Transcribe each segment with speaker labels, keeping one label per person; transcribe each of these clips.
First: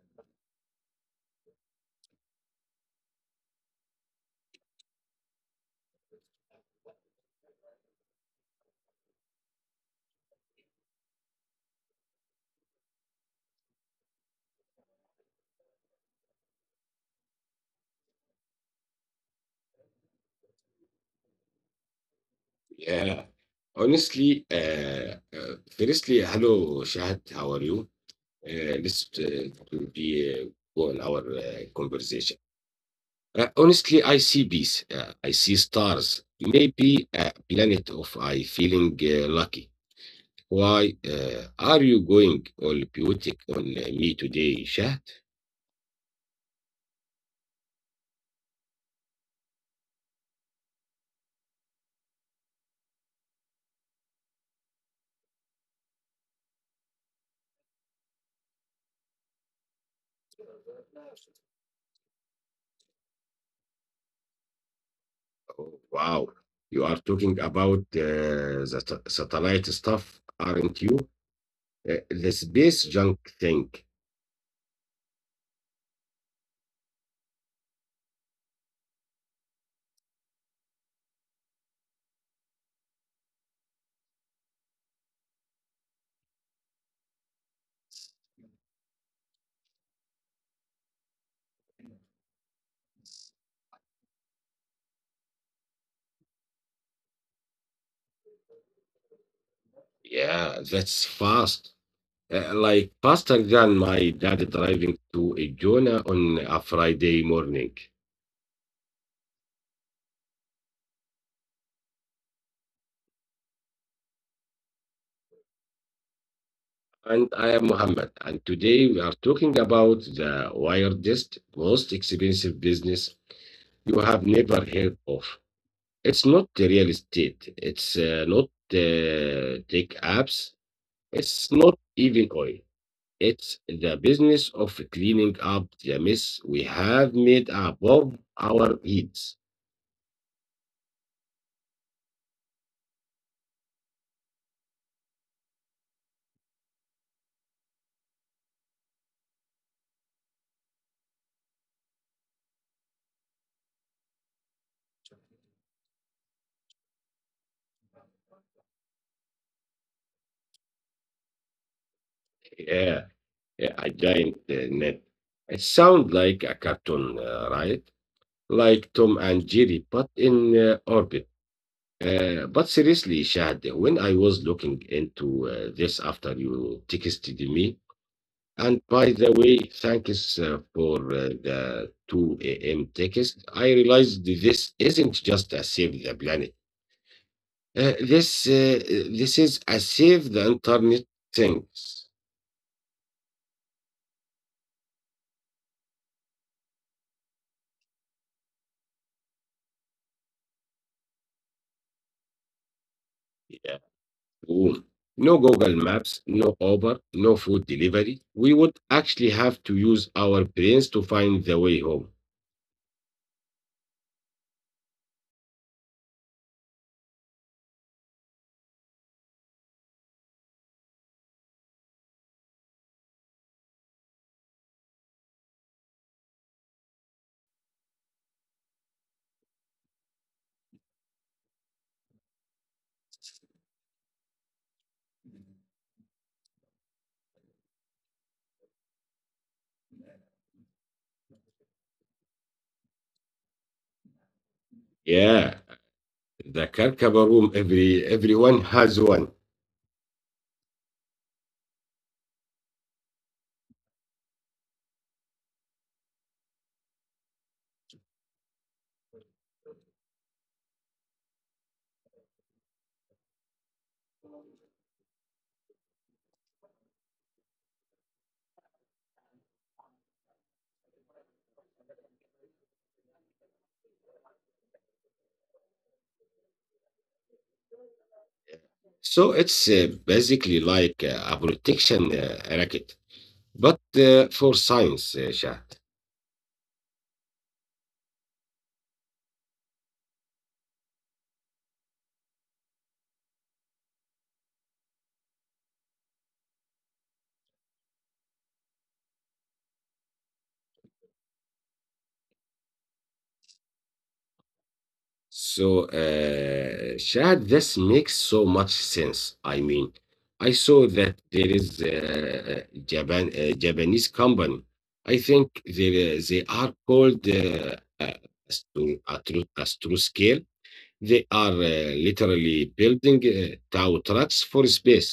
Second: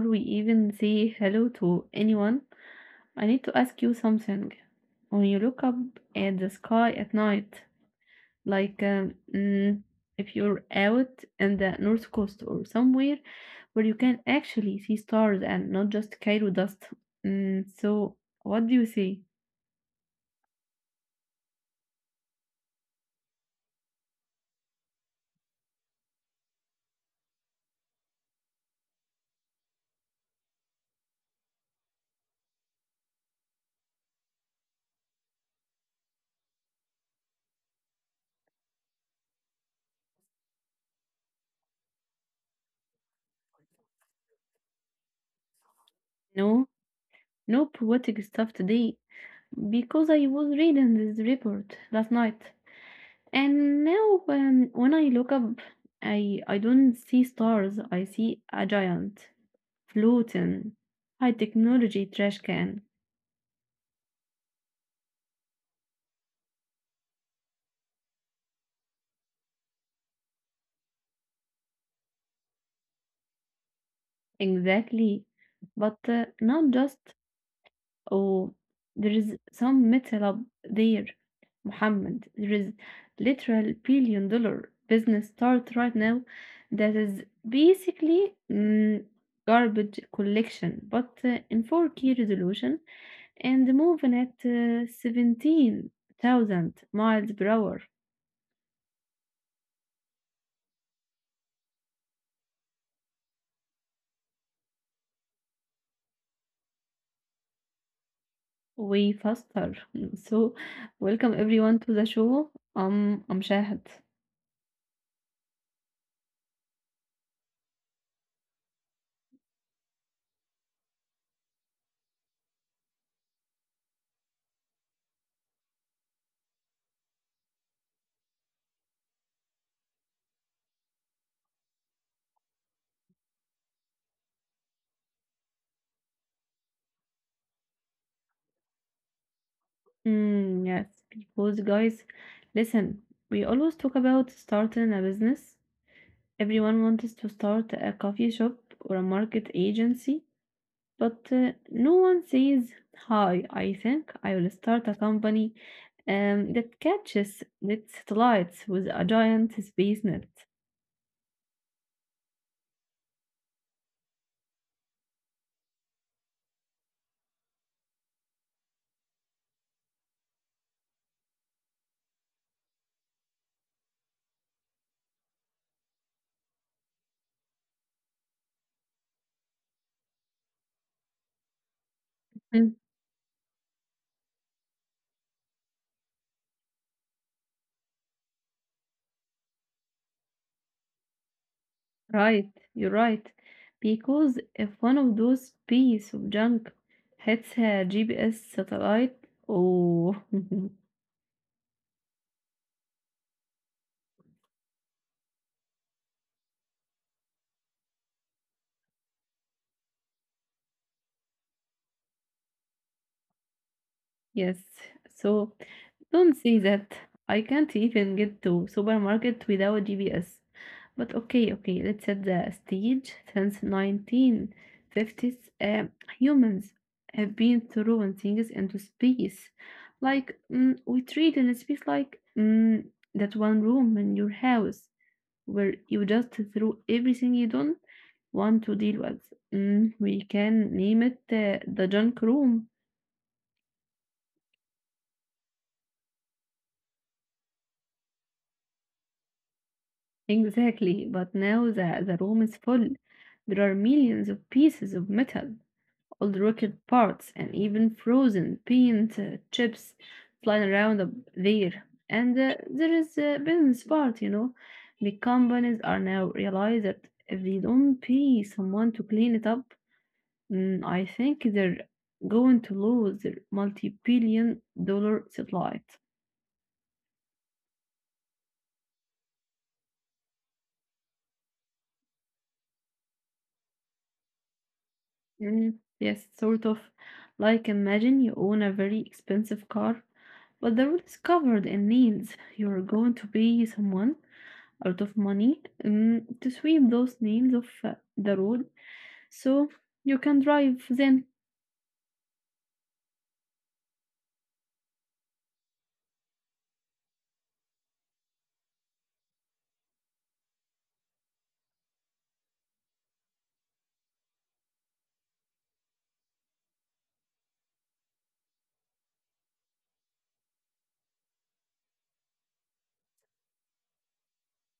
Speaker 1: we even say hello to anyone, I need to ask you something. When you look up at the sky at night, like um, mm, if you're out in the north coast or somewhere where you can actually see stars and not just Cairo dust, so what do you say?
Speaker 2: Yeah. Honestly, firstly, hello, Shahad. How are you? This will be go on our conversation. Honestly, I see peace. I see stars. Maybe a planet of I feeling lucky. Why are you going all poetic on me today, Shahad?
Speaker 1: No, no poetic stuff today because I was reading this report last night. And now when I look up, I don't see stars. I see a giant floating high technology trash can.
Speaker 2: Oh, wow, you are talking about the satellite stuff, aren't you? The space junk thing.
Speaker 1: Exactly, but not just. Oh, there is some metal up there, Muhammad. There is literal billion dollar business start right now that is basically garbage collection, but in 4K resolution and moving at 17,000 miles per hour
Speaker 2: Yeah, that's fast. Like faster than my dad driving to Jonah on a Friday morning.
Speaker 1: way faster. So, welcome everyone to the show. I'm Shahad.
Speaker 2: And I am Mohammed, and today we are talking about the weirdest, most expensive business you have never heard of. It's not the real estate, it's not tech apps, it's not even oil. It's the business of cleaning up the mess we have made above our heads.
Speaker 1: Yes, because guys, listen, we always talk about starting a business. Everyone wants to start a coffee shop or a market agency, but no one says, Hi, I think I will start a company that catches its lights with a giant space net.
Speaker 2: Yeah. A giant net. It sounds like a cartoon, right? Like Tom and Jerry, but in orbit. But seriously, Shad, when I was looking into this after you texted me, and by the way, thanks for the 2 a.m.
Speaker 1: Mm.
Speaker 2: text, I realized this isn't just a save the planet. Uh, this uh, this is a save the internet things.
Speaker 1: Right, you're right. Because if one of those pieces of junk hits a GPS satellite, oh,
Speaker 2: Yeah. Room. No Google Maps, no Uber, no food delivery. We would actually have to use our brains to find the way home.
Speaker 1: yes. So don't say that. I can't even get to supermarket without GPS. But okay, okay, let's set the stage. Since 1950s, humans have been throwing things into space. Like, we treat in space like that one room in your house where you just throw everything you don't want to deal with. Mm, we can name it the junk room.
Speaker 2: Yeah, the Karkaba room, everyone has one.
Speaker 1: Exactly, but now the room is full. There are millions of pieces of metal, old rocket parts, and even frozen paint chips flying around up there. And there is a business part, The companies are now realize that if they don't pay someone to clean it up, I think they're going to lose their multi-billion dollar satellite.
Speaker 2: So it's basically like a protection racket, but for science, Shah.
Speaker 1: Mm, yes, sort of. Like imagine you own a very expensive car, but the road is covered in nails. You're going to pay someone a lot of money to sweep those nails off the road so you can drive then.
Speaker 2: So Shahad, this makes so much sense. I mean, I saw that there is a Japanese company. I think they are called Astroscale. They are literally building tow trucks for space.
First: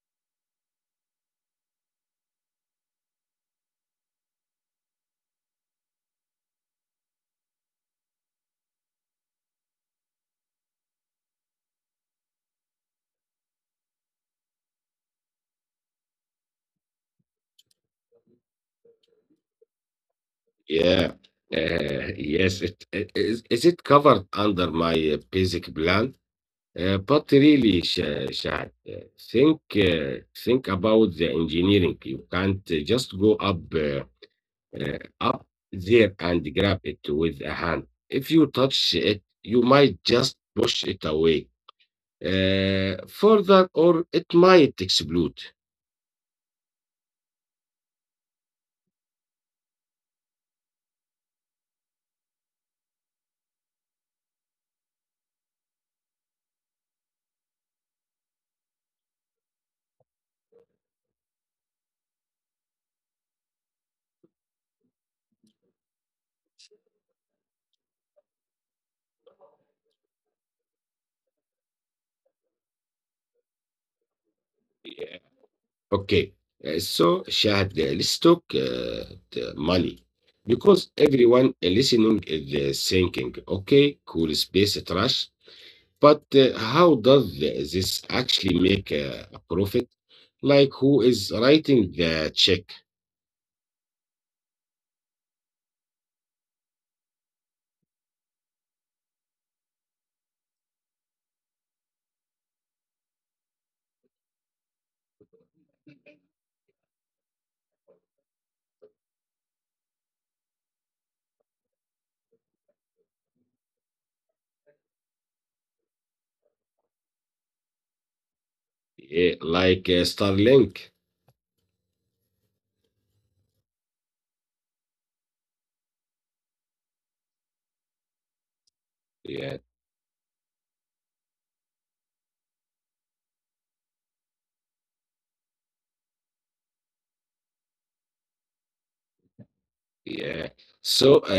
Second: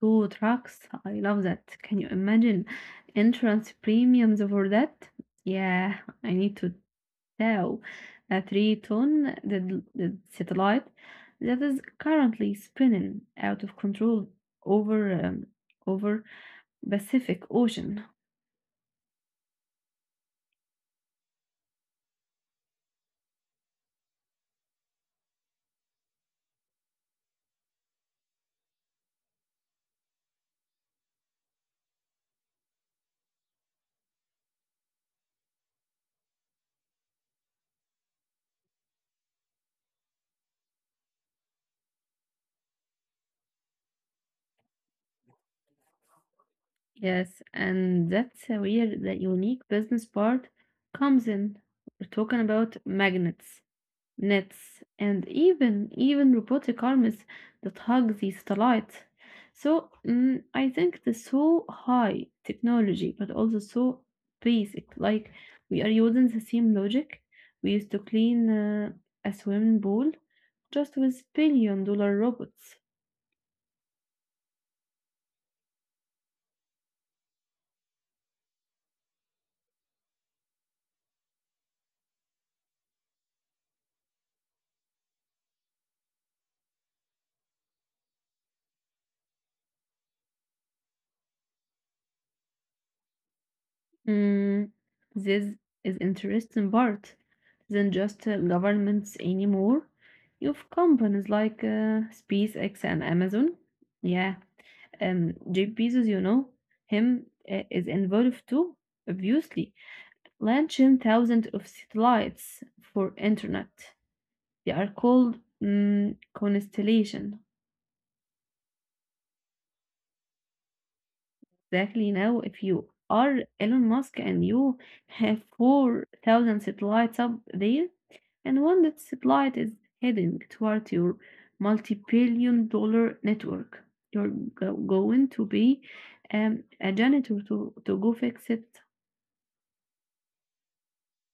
Speaker 1: Two trucks. I love that. Can you imagine entrance premiums over that? Yeah, I need to Tau, a three-ton satellite that is currently spinning out of control over over Pacific Ocean.
Speaker 2: Yeah. Yes, it is it covered under my basic plan? But really, Shahad, think about the engineering. You can't just go up there and grab it with a hand. If you touch it, you might just push it away further, or it might explode.
Speaker 1: Yes, and that's where the unique business part comes in. We're talking about magnets, nets, and even robotic arms that hug these satellites. So I think the so high technology, but also so basic. Like we are using the same logic we used to clean a swimming pool just with billion dollar robots.
Speaker 2: Yeah. Okay, so Shahad, let's talk the money. Because everyone listening is thinking, okay, cool space trash. But how does this actually make a profit? Like, who is writing the check?
Speaker 1: Mm, this is interesting part than just governments anymore. You've companies like SpaceX and Amazon. Yeah. Jeff Bezos, you know, him is involved too, obviously, launching thousands of satellites for internet. They are called constellation.
Speaker 2: Eh, like Starlink.
Speaker 1: Exactly now, if you are Elon Musk and you have 4,000 satellites up there, and one that
Speaker 2: Yeah,
Speaker 1: satellite is heading toward your multi-billion dollar network. You're going to be a janitor to go fix it.
Speaker 2: yeah. So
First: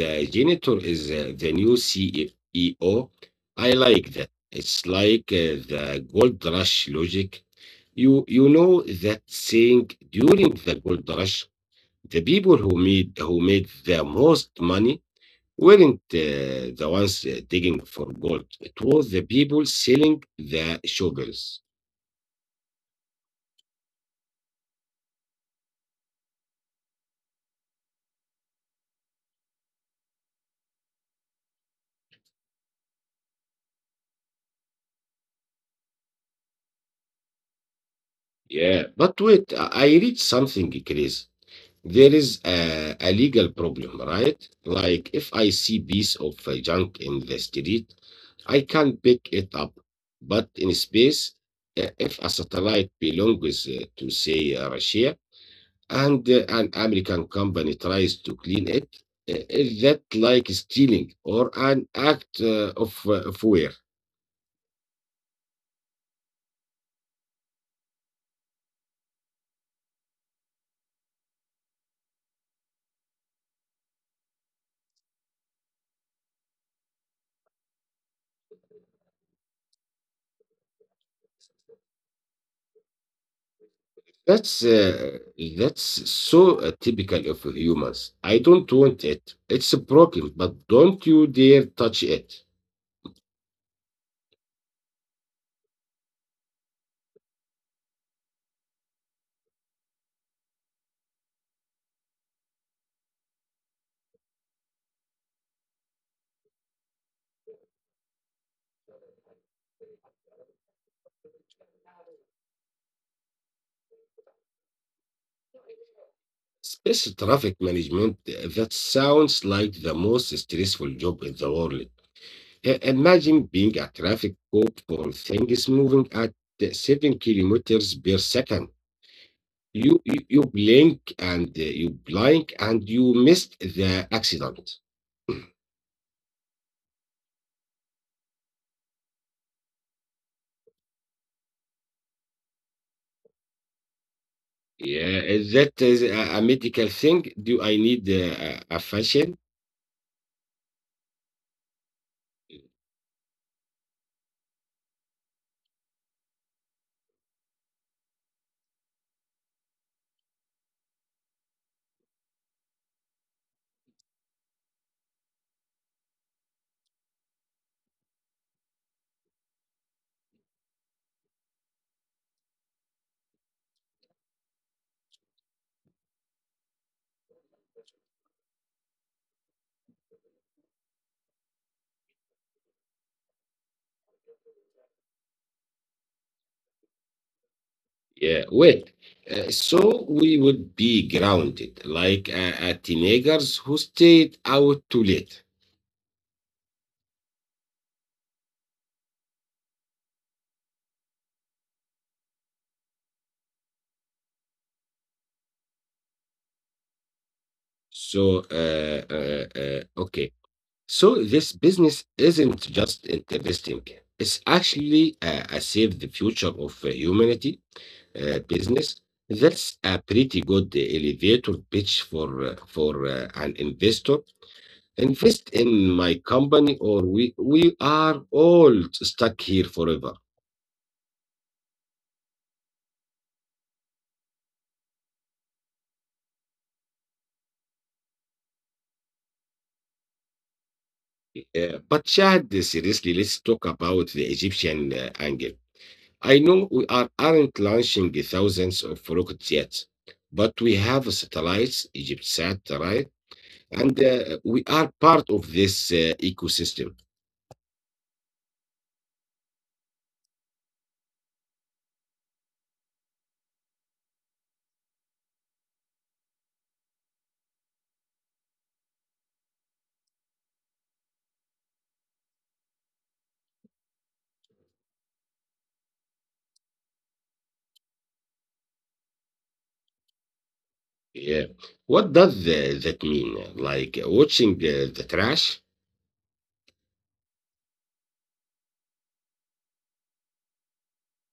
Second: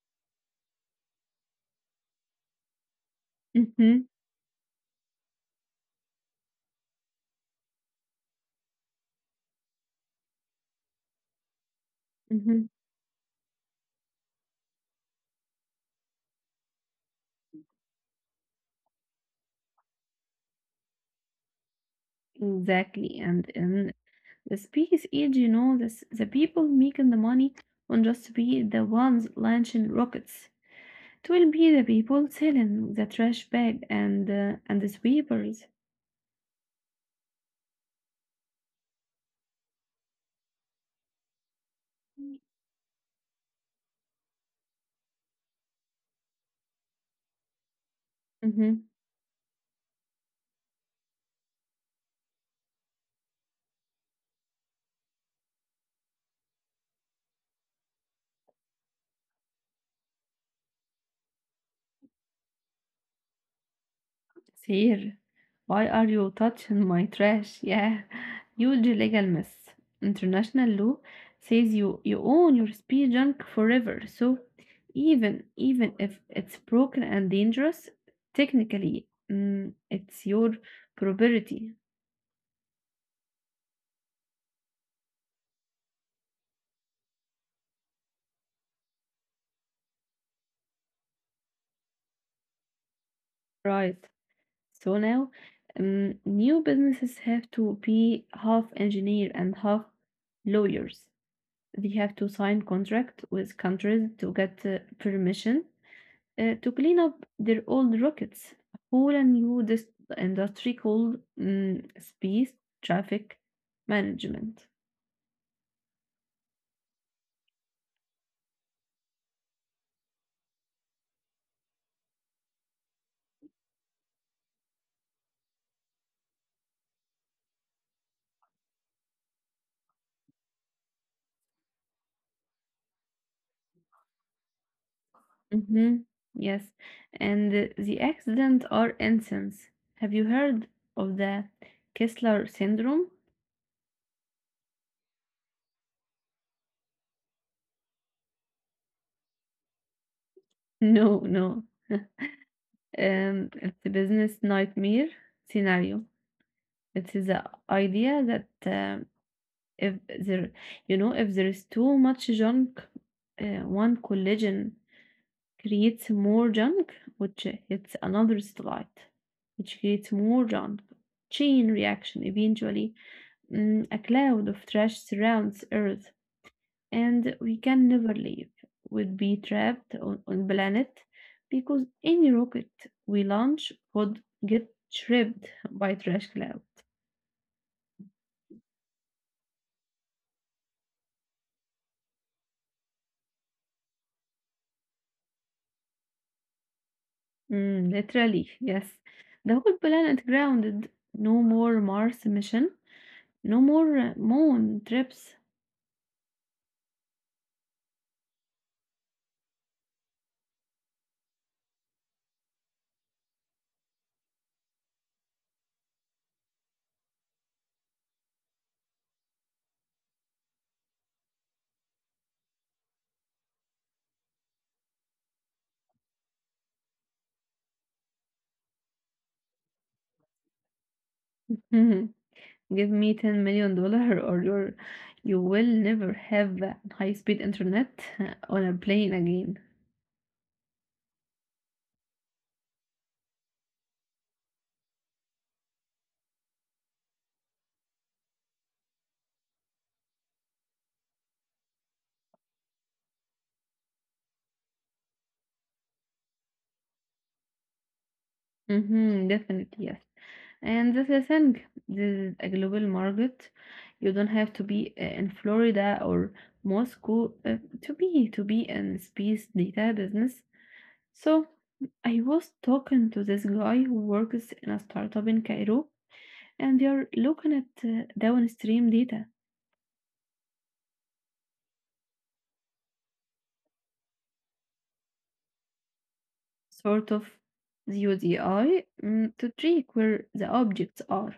Speaker 2: the janitor is the new CEO. I like that. It's like the gold rush logic. You know that saying during the gold rush, the people
Speaker 1: Mhm.
Speaker 2: who made the most money weren't the ones digging for gold. It was the people selling the sugars.
Speaker 1: Exactly. And in the space age, you know, this, the people making the money won't just be the ones launching rockets. It will be the people selling the trash bag and and the sweepers.
Speaker 2: Yeah, but wait, I read something crazy. There is a legal problem, right? Like if I see piece of junk in the street, I can pick it up. But in space, if a satellite belongs to say Russia, and an American company tries to clean it, is that like stealing or an act of war?
Speaker 1: Sir, why are you touching my trash? Yeah, huge legal mess. International law says you own your speed junk forever. So even if it's broken and dangerous, technically, it's your property,
Speaker 2: That's uh, that's so typical of humans. I don't want it. It's a problem, but don't you dare touch it.
Speaker 1: right? So now new businesses have to be half engineer and half lawyers. They have to sign contract with countries to get permission to clean up their old rockets. A whole new industry called space traffic management.
Speaker 2: Space traffic management, that sounds like the most stressful job in the world. Imagine being a traffic cop for things moving at 7 kilometers per second. You blink and you missed the accident.
Speaker 1: Hmm. Yes, and the accident are incidents. Have you heard of the Kessler syndrome?
Speaker 2: Yeah, is a medical thing? Do I need a fashion?
Speaker 1: No, no. It's a business nightmare scenario. It is the idea that um, if there, you know, if there is too much junk, one collision creates more junk, which hits another satellite, which creates more junk. Chain reaction eventually. Mm, a cloud of trash surrounds Earth, and we can never leave. We'd be trapped on planet because any rocket we launch would get shripped by trash cloud.
Speaker 2: Yeah, well, so we would be grounded like teenagers who stayed out too late.
Speaker 1: Mm, literally, yes. The whole planet grounded. No more Mars mission. No more moon trips.
Speaker 2: Okay. So this business isn't just interesting. It's actually a save the future of humanity business. That's a pretty good elevator pitch for an investor. Invest in my company, or we are all stuck here forever.
Speaker 1: Give me $10 million or you will never have high speed internet on a plane again.
Speaker 2: But Shahad, seriously, let's talk about the Egyptian angle. I know aren't launching thousands of rockets yet, but we have satellites, EgyptSat, right? And we are part of this ecosystem.
Speaker 1: Hmm, definitely, yes. And this the thing, this is a global market. You don't have to be in Florida or Moscow to be in space data business. So I was talking to this guy who works in a startup in Cairo, and they are looking at downstream data,
Speaker 2: Yeah. What does that mean? Like watching the trash?
Speaker 1: sort of the UDI, to track where the objects are.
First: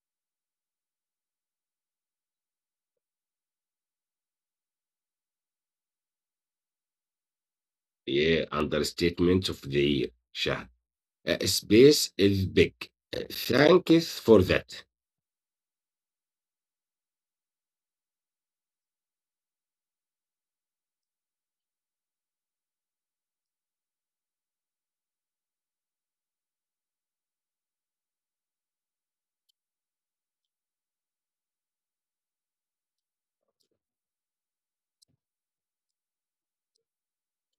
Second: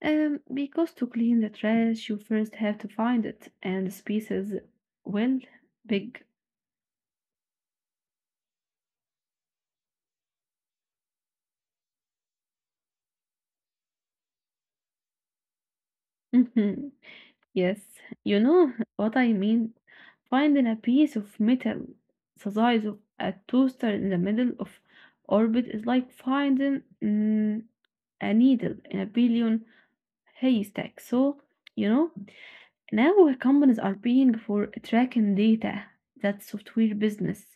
Speaker 1: Because to clean the trash, you first have to find it, and the space is well big.
Speaker 2: Yeah, understatement of the year, Shahad. Space is big. Thank you for that.
Speaker 1: Mhm. Yes, you know what I mean. Finding a piece of metal the size of a toaster in the middle of orbit is like finding a needle in a billion haystack. So, you know, now companies are paying for tracking data. That's software business.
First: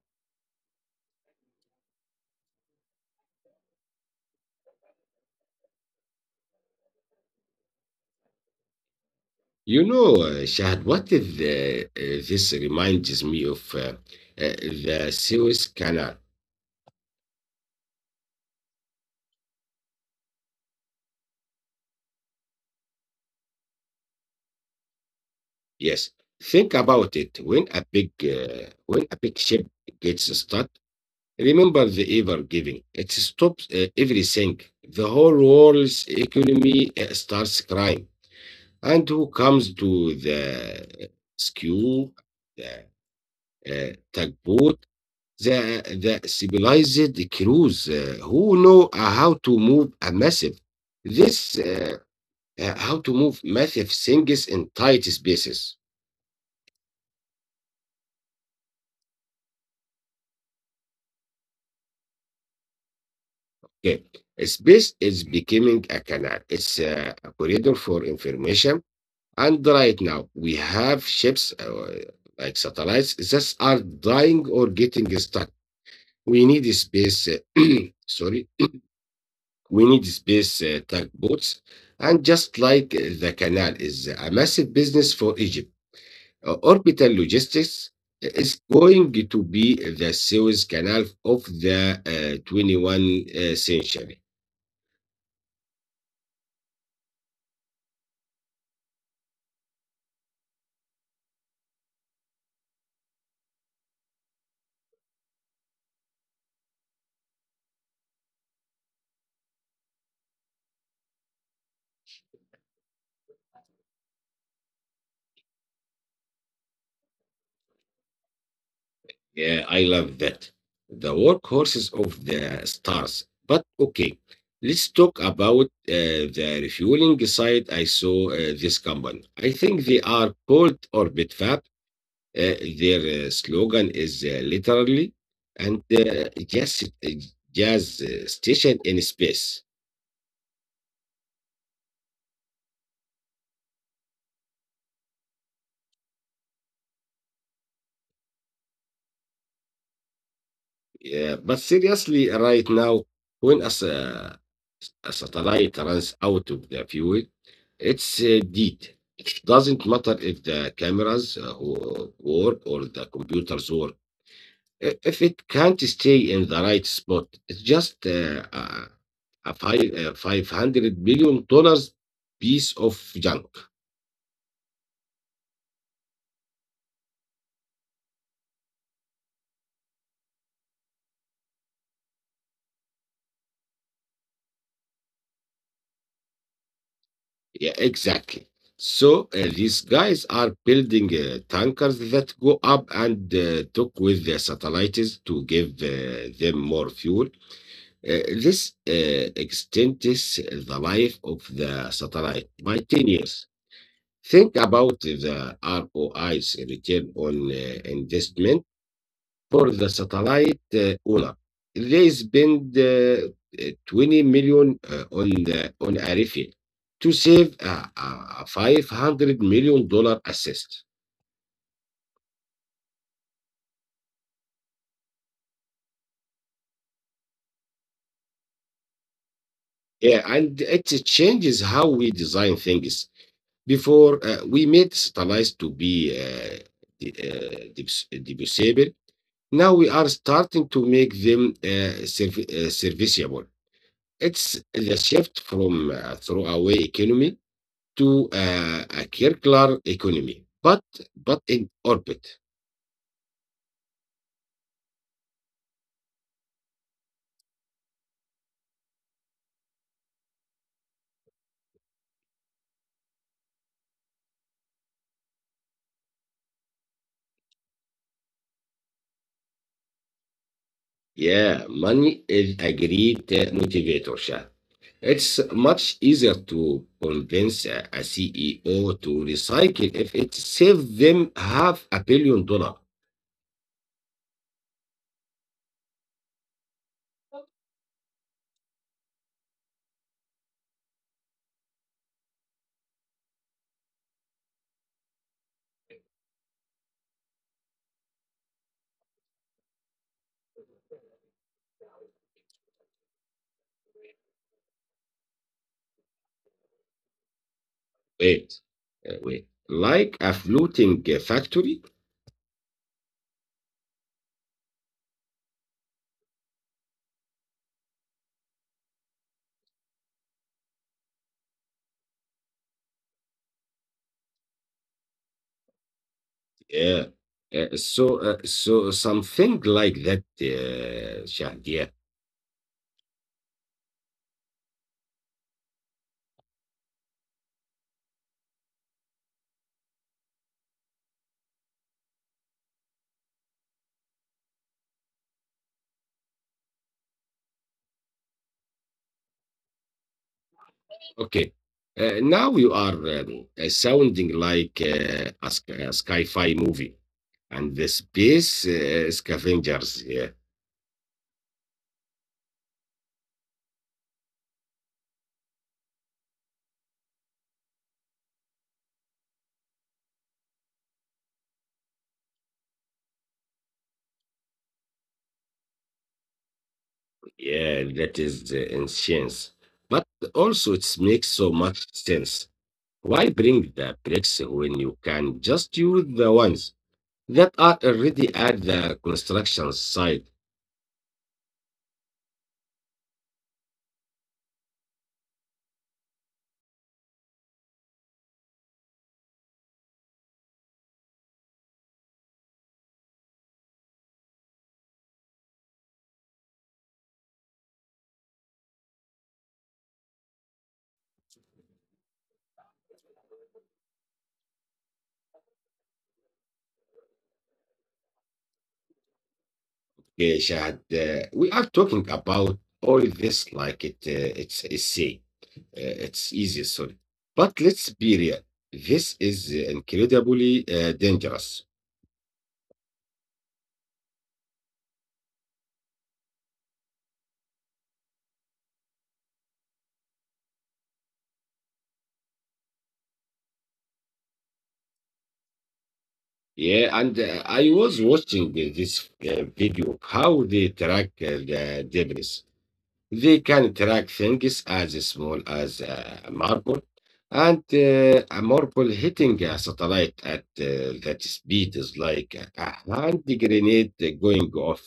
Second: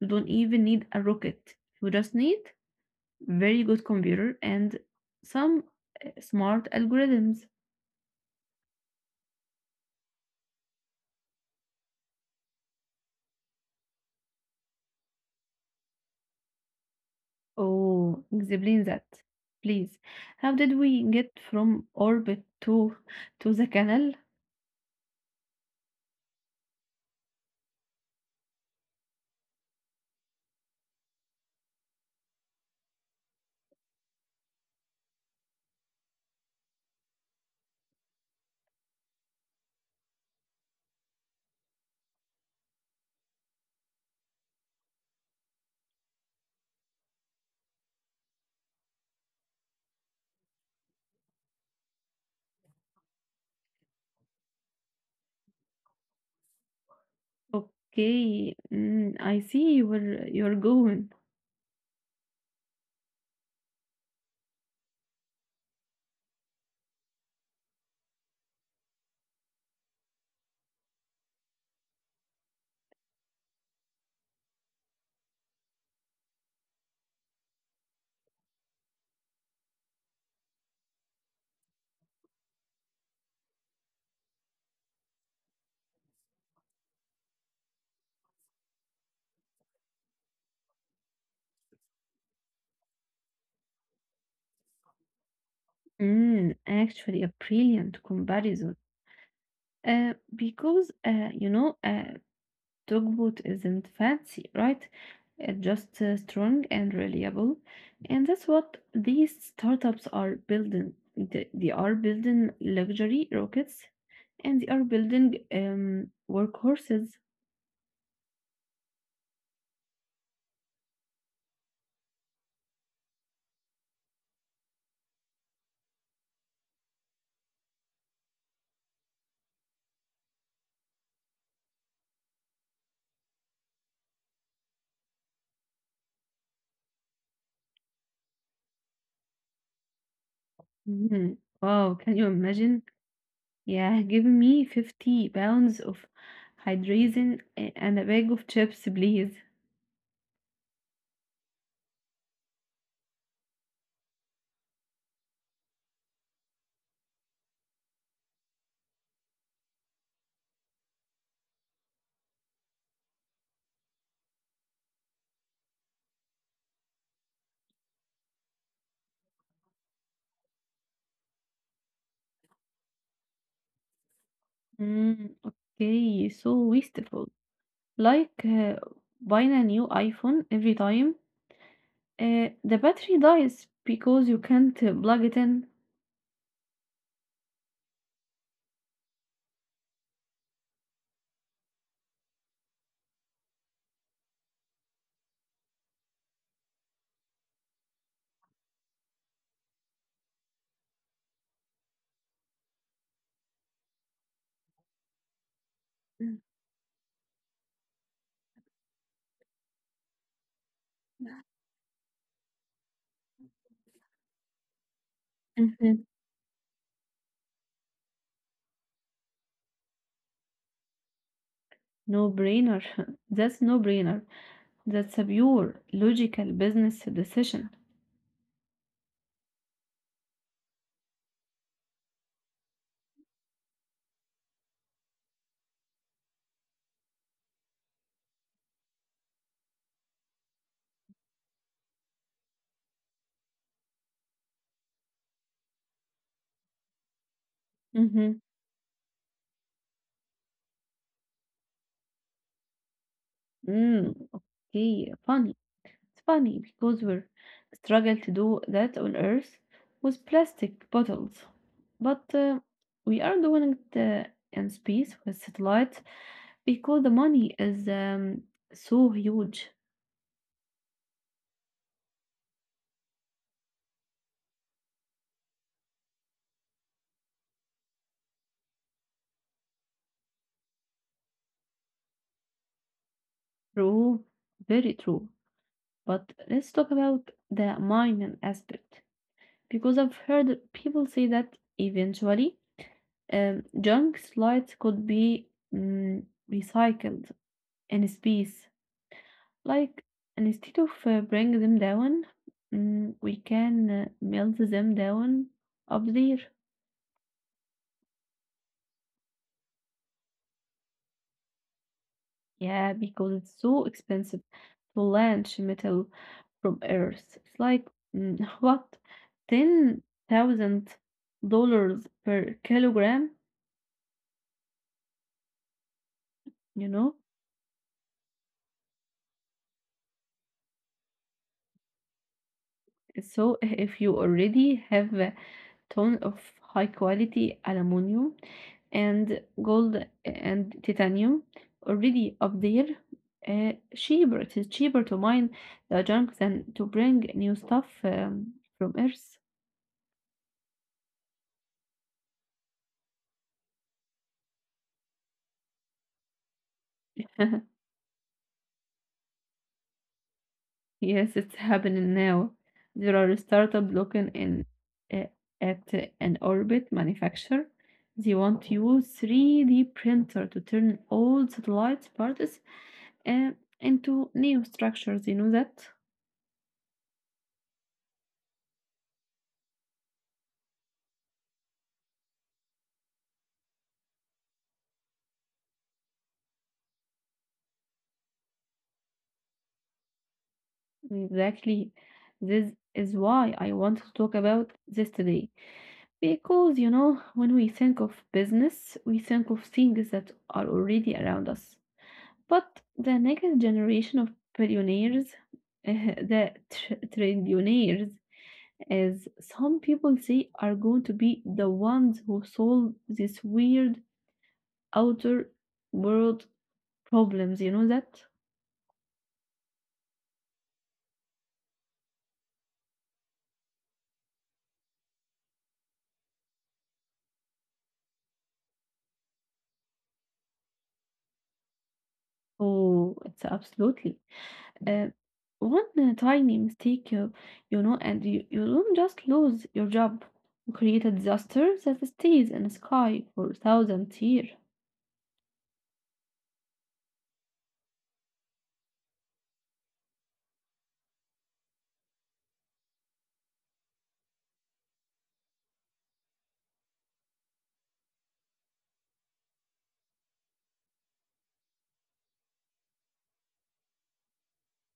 Speaker 1: You don't even need a rocket. You just need very good computer and some smart algorithms.
Speaker 2: You know, Shahad, this reminds me of the Suez Canal.
Speaker 1: Oh, explain that, please. How did we get from orbit to the canal?
Speaker 2: Yes, think about it. When a big ship gets stuck, remember the ever giving. It stops everything. The whole world's economy starts crying. And who comes to the rescue? The tugboat. The the civilized crews who know how to move a massive this how to move massive things in tight spaces.
Speaker 1: Okay, I see where you're going.
Speaker 2: Okay, space is becoming a canal. It's a corridor for information. And right now we have ships like satellites that are dying or getting stuck. We need space. Uh, Sorry, we need space tugboats. And just like the canal is a massive business for Egypt, orbital logistics is going to be the Suez Canal of the 21st century.
Speaker 1: Mm, actually, a brilliant comparison. Because you know, Tugboat isn't fancy, right? It's just strong and reliable. And that's what these startups are building. They are building luxury rockets and they are building workhorses.
Speaker 2: Yeah, I love that. The workhorses of the stars. But okay, let's talk about the refueling site. I saw this company. I think they are called Orbit Fab. Their slogan is literally and just a jazz station in space.
Speaker 1: Mhm. Wow, can you imagine? Yeah, give me 50 pounds of hydrazine and a bag of chips, please.
Speaker 2: Yeah, but seriously, right now, when a satellite runs out of the fuel, it's dead. It doesn't matter if the cameras work or the computers work. If it can't stay in the right spot, it's just a $500 billion piece of junk.
Speaker 1: Mm, okay, so wasteful. Like buying a new iPhone every time the battery dies because you can't plug it in.
Speaker 2: Yeah, exactly. So these guys are building tankers that go up and talk with the satellites to give them more fuel. This extends the life of the satellite by 10 years. Think about the ROI's return on investment for the satellite Ula. They spent 20 million on
Speaker 1: Mhm.
Speaker 2: on Arifi to save a $500 million assist.
Speaker 1: No brainer. That's no brainer. That's a pure logical business decision.
Speaker 2: Yeah, and it changes how we design things. Before we made satellites to be uh, debussable, now we are starting to make them serviceable. It's the shift from throwaway economy to
Speaker 1: Mhm.
Speaker 2: a circular economy, but in orbit.
Speaker 1: Mm, okay, funny. It's funny because we're struggle to do that on Earth with plastic bottles, but we are doing it in space with satellites because the money is so huge.
Speaker 2: Yeah, money is a great motivator, Shah. It's much easier to convince a CEO to recycle if it saves them half a billion dollar.
Speaker 1: True, very true. But let's talk about the mining aspect because I've heard people say that eventually junk slides could be mm, recycled in space. Like, instead of bring them down, we can melt them down up there.
Speaker 2: Wait, wait, like a floating factory?
Speaker 1: Yeah, because it's so expensive to launch metal from Earth. It's like, what, $10,000 per kilogram, you know?
Speaker 2: Yeah. So something like that, Shah.
Speaker 1: So if you already have a ton of high quality aluminum and gold and titanium already up there, cheaper. It is cheaper to mine the junk than to bring new stuff from Earth.
Speaker 2: Okay. Now you are sounding like a sci-fi movie and the space scavengers. Yeah,
Speaker 1: Yes, it's happening now. There are startup looking in uh, at an orbit manufacturer. They want to use 3D printer to turn old satellite parts uh, into new structures. You know that?
Speaker 2: yeah, that is the ancient. But also it makes so much sense. Why bring the bricks when you can just use the ones that are already at the construction site?
Speaker 1: Exactly. This is why I want to talk about this today. Because, you know, when we think of business, we think of things that are already around us. But the next generation of billionaires, the trillionaires, as some people say, are going to be the ones who solve these weird outer world problems. You know that?
Speaker 2: Shahad, we are talking about all this like it's a sea. It's easy, sorry. But let's be real. This is incredibly dangerous.
Speaker 1: Oh, it's absolutely. Uh, one tiny mistake, you know, and you don't just lose your job. You create a disaster that stays in the sky for thousands years,
Speaker 2: Yeah, and I was watching this video of how they track the debris. They can track things as small as a marble, and a marble hitting a satellite at that speed is like a hand grenade going off.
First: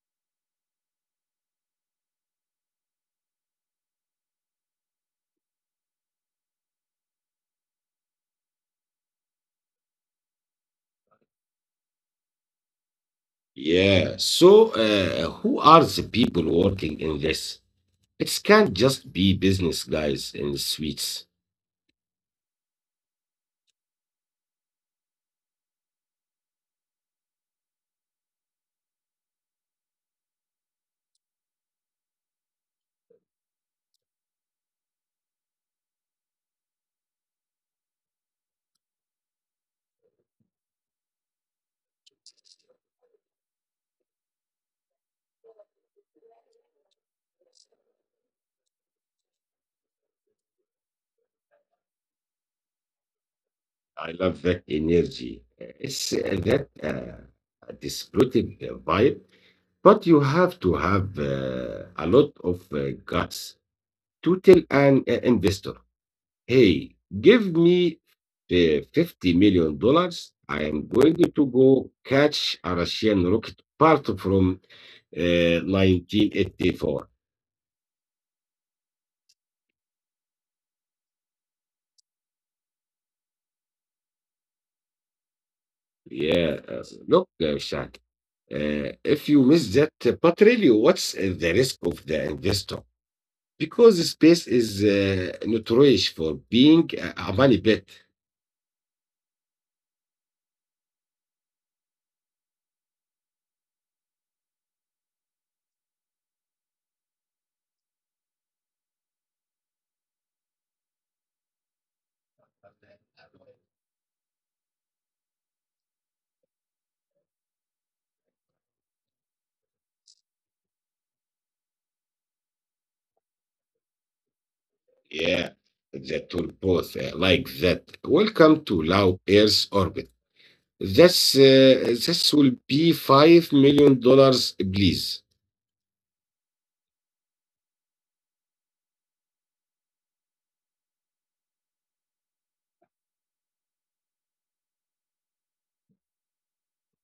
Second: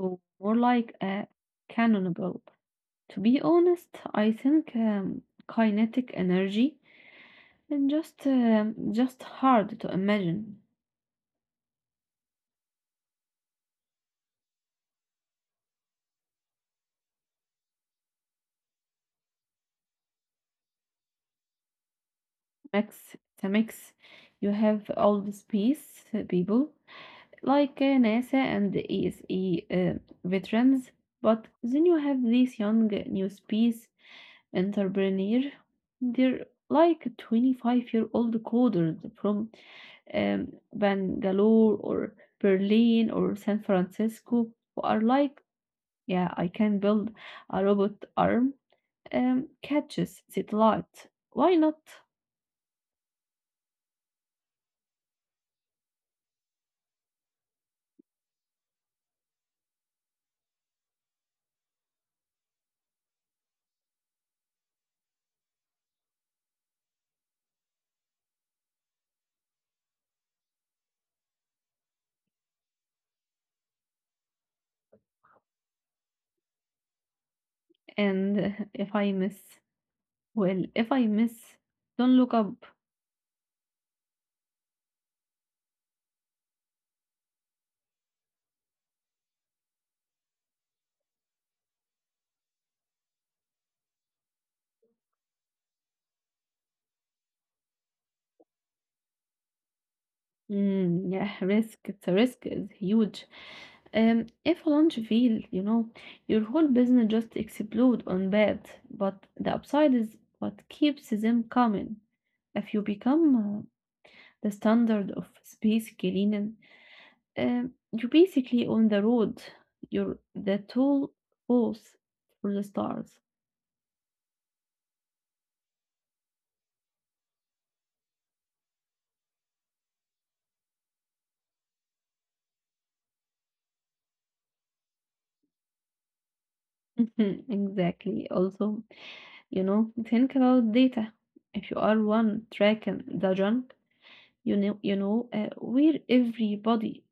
Speaker 1: or more like a cannonball. To be honest, I think kinetic energy and just hard to imagine.
Speaker 2: Yeah. So, who are the people working in this? It can't just be business guys in suits.
Speaker 1: Max, it's a mix. You have all the space people, like NASA and the ESE veterans. But then you have these young new space entrepreneur. They're like 25-year-old coders from um, Bangalore or Berlin or San Francisco who are like, yeah, I can build a robot arm catches satellite. Why not?
Speaker 2: I love that energy. It's that dispirited vibe, but you have to have a lot of guts to tell an investor, hey, give me $50 million. I am going to go catch a Russian rocket part from uh, 1984.
Speaker 1: And if I miss, well, if I miss, don't look up.
Speaker 2: Yeah, look, Shaq, if you miss that, but really, what's the risk of the investor? Because space is notorious for being a money pit.
Speaker 1: Mm, yeah, risk. It's a risk. It's huge. If a launch fail, you know, your whole business just explode on bad. But the upside is what keeps them coming. If you become the standard of space cleaning, you're basically on the road. You're the tool horse for the stars.
Speaker 2: Yeah, the tool both like that. Welcome to low Earth orbit. This will be $5 million, please.
Speaker 1: Mhm, exactly. Also, you know, think about data. If you are one tracking the junk. You know, where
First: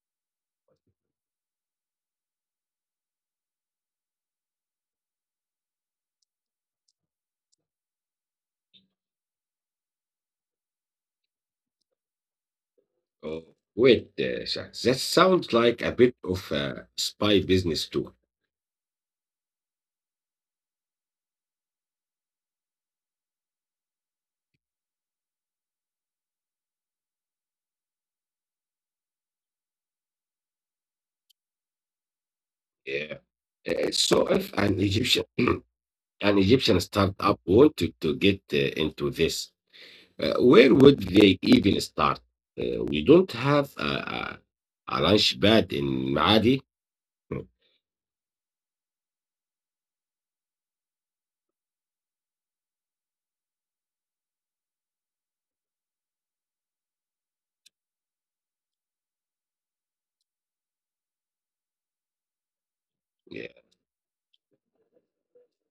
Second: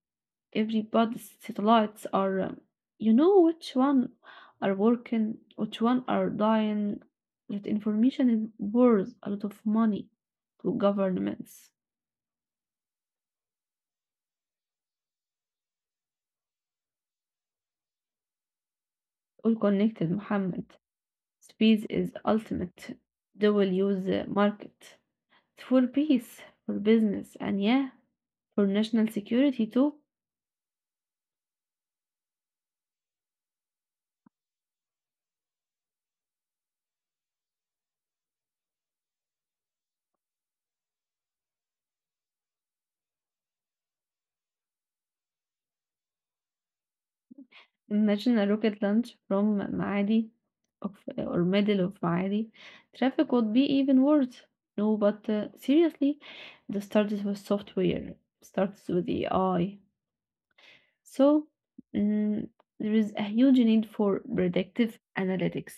Speaker 1: everybody's satellites are. You know which one are working, which one are dying. That information is worth a lot of money to governments.
Speaker 2: Oh, wait, Shaq, that sounds like a bit of a spy business too.
Speaker 1: All connected, Mohammed. Speed is ultimate. They will use the market for peace, for business, and yeah, for national security too.
Speaker 2: Yeah. So if an Egyptian an Egyptian startup wanted to get into this, where would they even start? We don't have a launch pad in Maadi. Hmm.
Speaker 1: Imagine a rocket launch from Maadi, of, or middle of Maadi. Traffic would be even worse. No, but seriously, this started with software, starts with AI. So mm, there is a
Speaker 2: Yeah,
Speaker 1: huge need for predictive analytics.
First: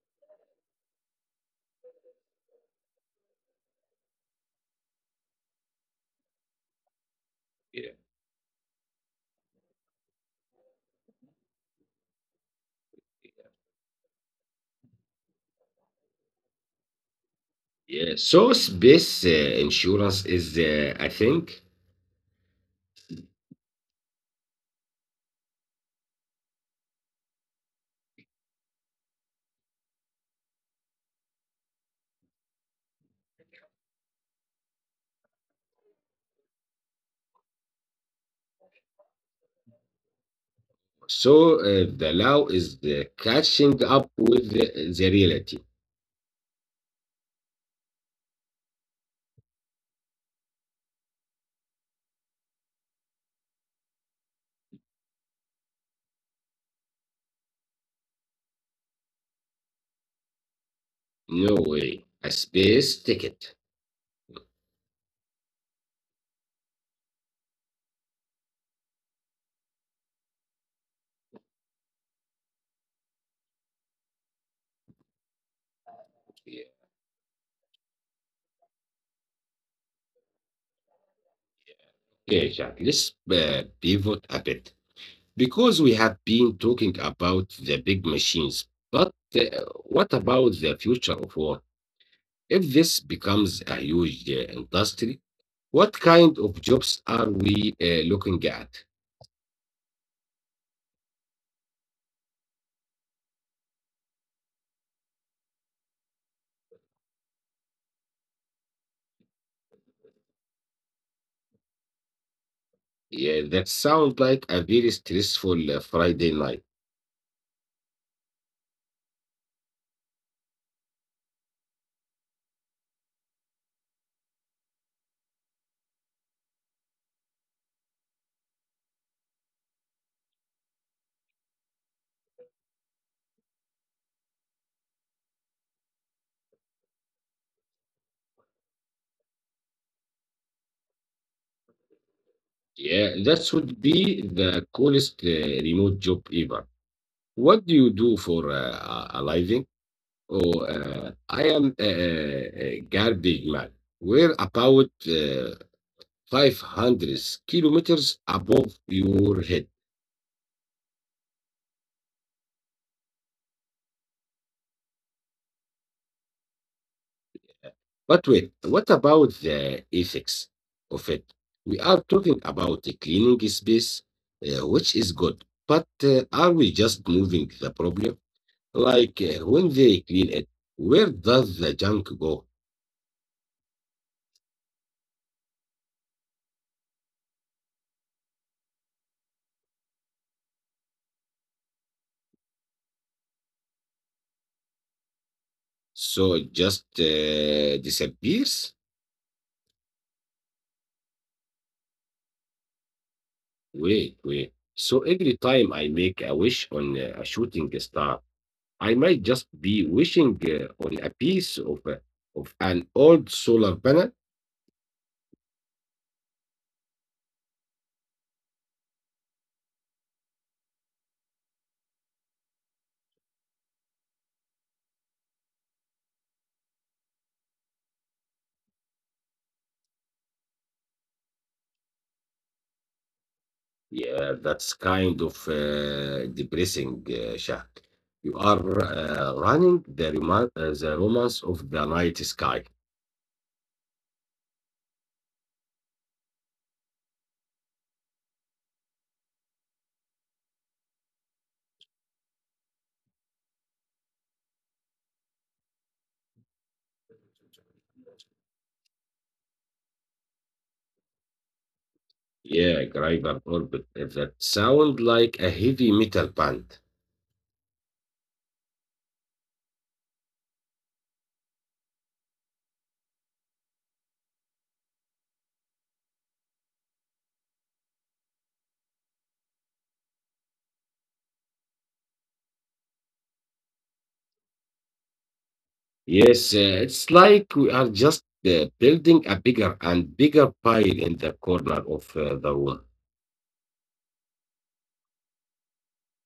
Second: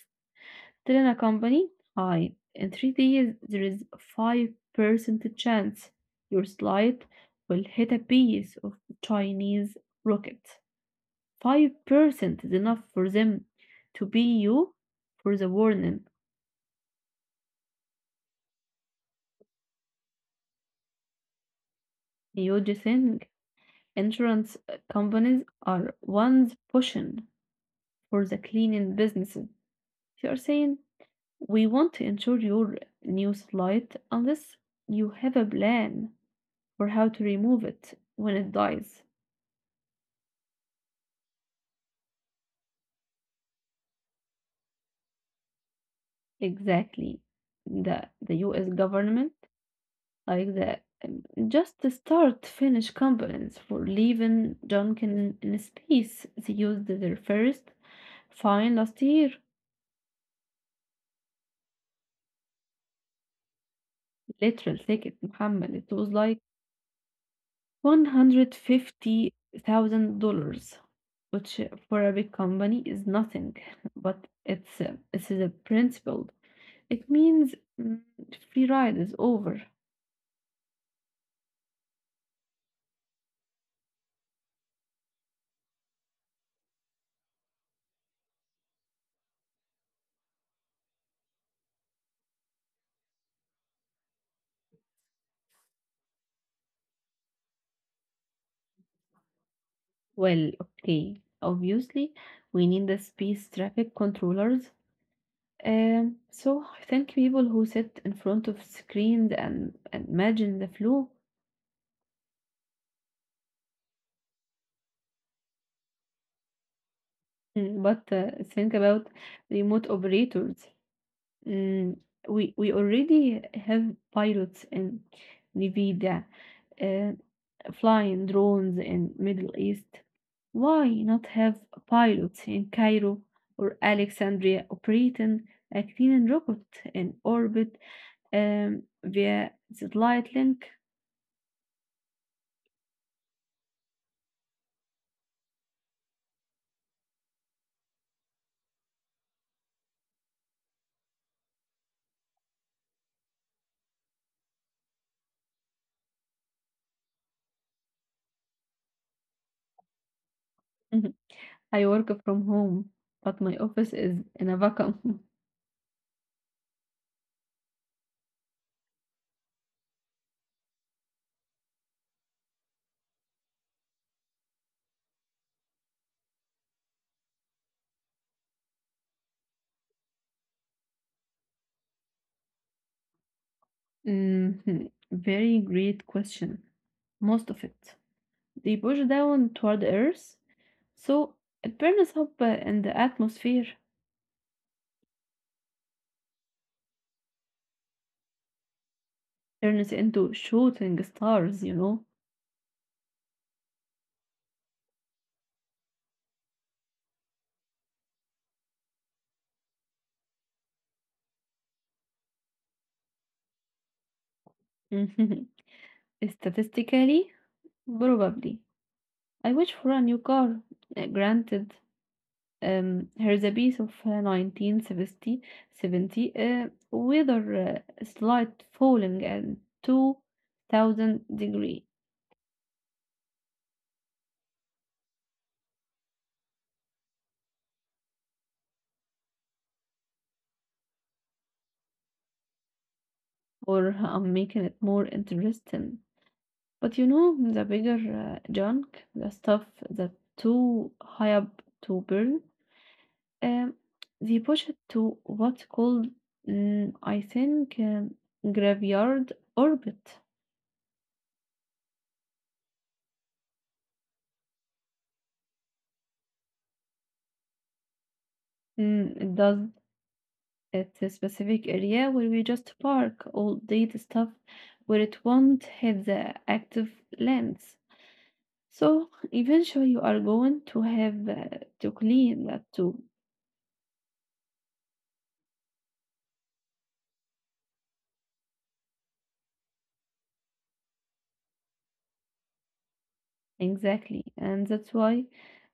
Speaker 1: Tell in a company, hi, in three days there is 5% chance your slide will
Speaker 2: yeah,
Speaker 1: hit a piece of Chinese rocket. 5% is enough for them to pay you for the warning.
Speaker 2: yeah. So space insurance is I think.
Speaker 1: You just think insurance companies are ones pushing for the cleaning businesses. You are saying, we want to insure your new light unless you have a plan for how to remove it when it dies.
Speaker 2: So the law is catching up with the reality.
Speaker 1: Exactly. The US government, like the just the start finish components for leaving junk in space, they used their first fine last year.
Speaker 2: No way. A space ticket.
Speaker 1: Literal ticket, Muhammad, it was like 150 thousand dollars, which for a big company is nothing, but it's the principle.
Speaker 2: Yeah,
Speaker 1: It means, mm, free ride is over.
Speaker 2: yeah, Jack, let's pivot a bit. Because we have been talking about the big machines, but what about the future of work? If this becomes a huge industry, what kind of jobs are we looking at?
Speaker 1: Well, okay, obviously we need the space traffic controllers. So I think people who sit in front of screens and imagine the flow.
Speaker 2: Yeah, that sounds like a very stressful Friday night.
Speaker 1: Mm, but think about remote operators. Mm, we already have pilots in Nevada, uh, flying drones in Middle East. Why not have pilots in Cairo or Alexandria operating a clean rocket in orbit via satellite link?
Speaker 2: Yeah, that should be the coolest remote job ever. What do you do for a living? Oh, I am a garbage man. Where about 500 kilometers above your head.
Speaker 1: Mhm. I work from home, but my office is in a vacuum.
Speaker 2: But wait, what about the ethics of it? We are talking about a cleaning space, which is good, but are we just moving the problem? Like when they clean it, where does the junk go?
Speaker 1: Mhm. Very great question. Most of it. They push down toward Earth, so it burns up in the atmosphere,
Speaker 2: So it just disappears?
Speaker 1: turns into shooting stars.
Speaker 2: Wait, wait. So every time I make a wish on a shooting star, I might just be wishing on a piece of an old solar panel.
Speaker 1: Mhm. Statistically, probably. I wish for a new car. Granted, here's a piece of 1970 weather slight falling at 2000 degree.
Speaker 2: Yeah, that's kind of depressing, Shah. You are running the, the romance of the night sky.
Speaker 1: Or I'm making it more interesting. But you know, the bigger junk, the stuff that too high up to burn, um, they push it to what's called, I think, graveyard orbit.
Speaker 2: Yeah, Griver Orbit. That sound like a heavy metal band.
Speaker 1: Mm, it does. It's a specific area where we just park all data stuff where it won't hit the active lands. So eventually you are going to have to clean that too.
Speaker 2: Yes, it's like we are just building a bigger and bigger pile in the corner of the wall.
Speaker 1: Exactly. And that's why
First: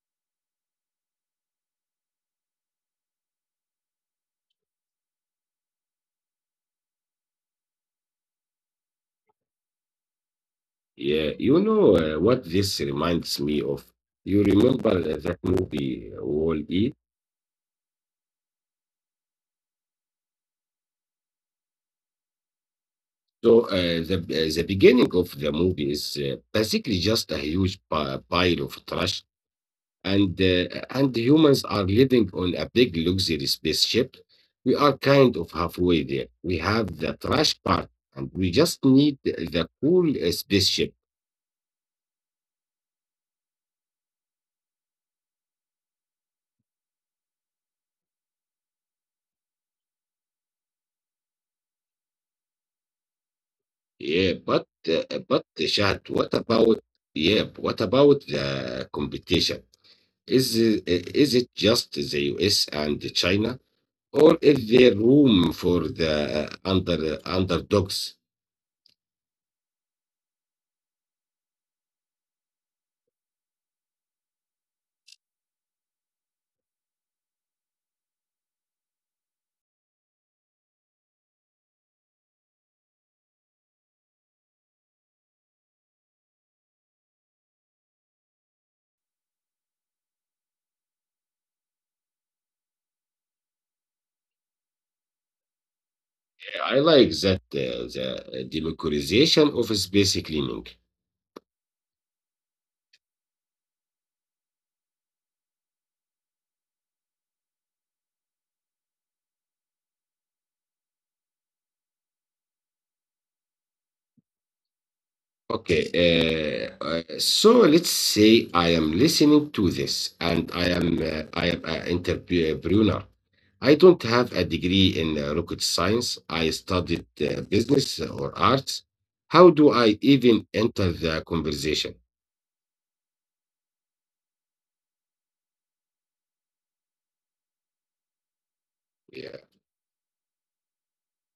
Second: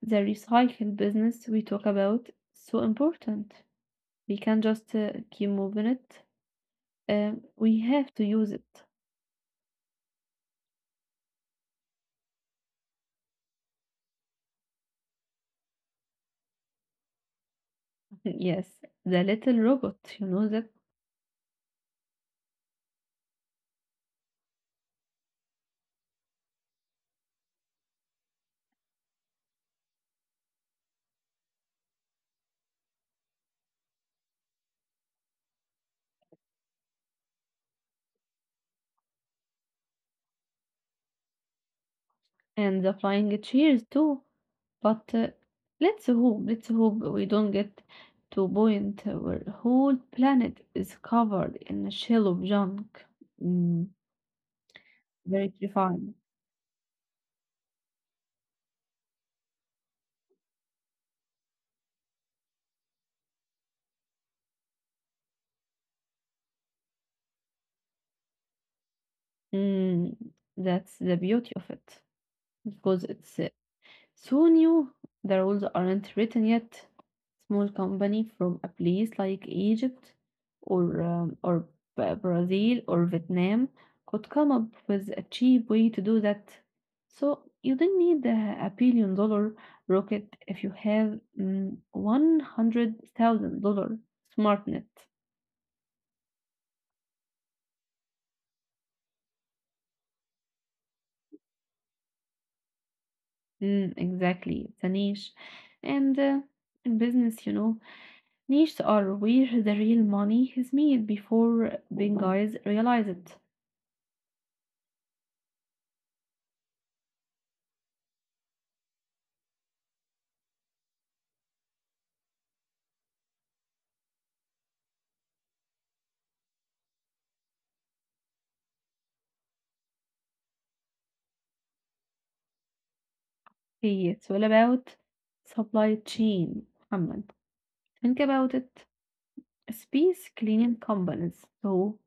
Speaker 1: the recycle business we talk about is so important. We can't just keep moving it. We have to use it.
Speaker 2: Yeah, you know what this reminds me of? You remember that movie Wall-E?
Speaker 1: Yes, the little robot, you know that,
Speaker 2: So the beginning of the movie is basically just a huge pile of trash, and and the humans are living on a big luxury spaceship. We are kind of halfway there. We have the trash part, and we just need the cool spaceship.
Speaker 1: and the flying chairs too. But let's hope we don't get to a point where the whole planet is covered in a shell of junk. Mm,
Speaker 2: Yeah, but
Speaker 1: very
Speaker 2: uh, but uh,
Speaker 1: refined.
Speaker 2: Shad, what about yeah, what about the competition? Is it is it just the US and China, or is there room for the underdogs?
Speaker 1: Mm, that's the beauty of it because it's so new, the rules aren't written yet. Small company from a place like Egypt or or Brazil or Vietnam could come up with a cheap way to do that. So you don't need a billion dollar rocket if you have one hundred thousand dollar SmartNet.
Speaker 2: I like that the democratization of space cleaning.
Speaker 1: Mm, exactly, it's a niche, and in business, you know. Niches are where the real money is made before being guys realize it.
Speaker 2: Okay, so let's say I am listening to this, and I am an entrepreneur. I don't have a degree in rocket science. I studied business or arts. How do I even enter the conversation?
Speaker 1: Hey, it's all about supply chain, Muhammad. Think about it.
Speaker 2: Yeah,
Speaker 1: Space cleaning companies. So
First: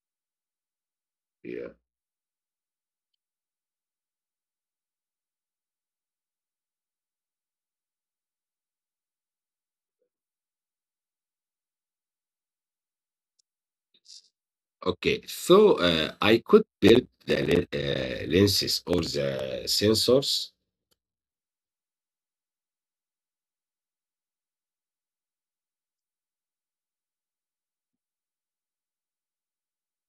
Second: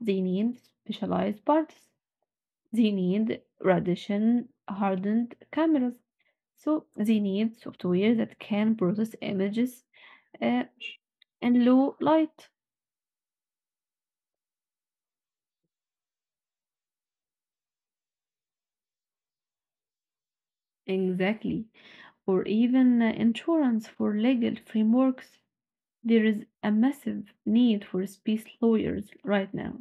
Speaker 1: they need specialized
Speaker 2: yeah.
Speaker 1: parts. They need radiation hardened cameras. So they need software that can process images uh, and low light.
Speaker 2: Okay, so I could build the lenses or the sensors
Speaker 1: Exactly. Or even insurance for legal frameworks. There is a massive need for space lawyers right now.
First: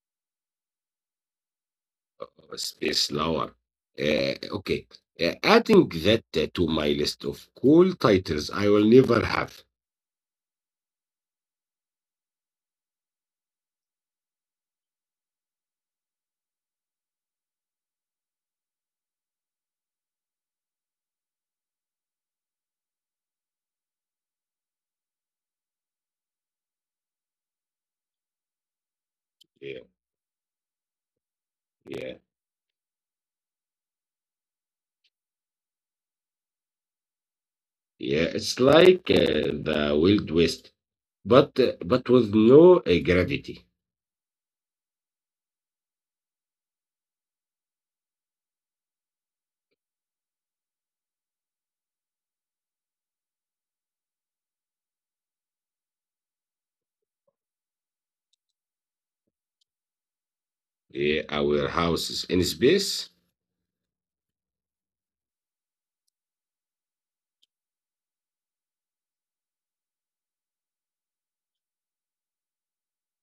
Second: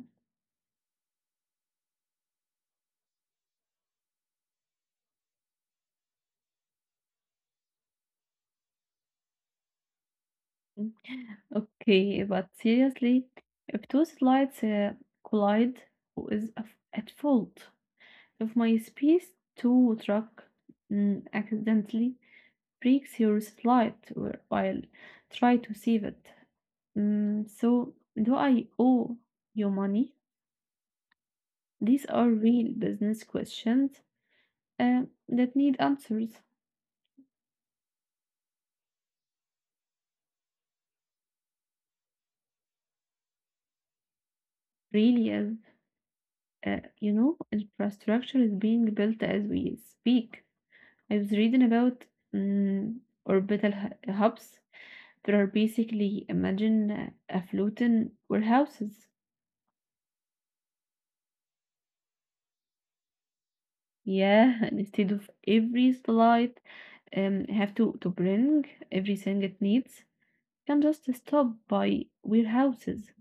Speaker 2: of space lower. Okay, adding that to my list of cool titles I will never have.
Speaker 1: Mm. Okay, but seriously, if two slides collide, who is at fault? If my space two truck accidentally breaks your slide while try to save it, so do I owe you
Speaker 2: Yeah,
Speaker 1: money? These are
Speaker 2: yeah,
Speaker 1: real business questions uh, that need answers.
Speaker 2: yeah. It's like the Wild West, but but with no gravity.
Speaker 1: Really is. You know, infrastructure is being built as we speak. I was reading about mm orbital hubs that are basically imagine a floating warehouses.
Speaker 2: Yeah, our house is in space.
Speaker 1: Yeah, and instead of every satellite have to bring everything it needs, can just stop by warehouses.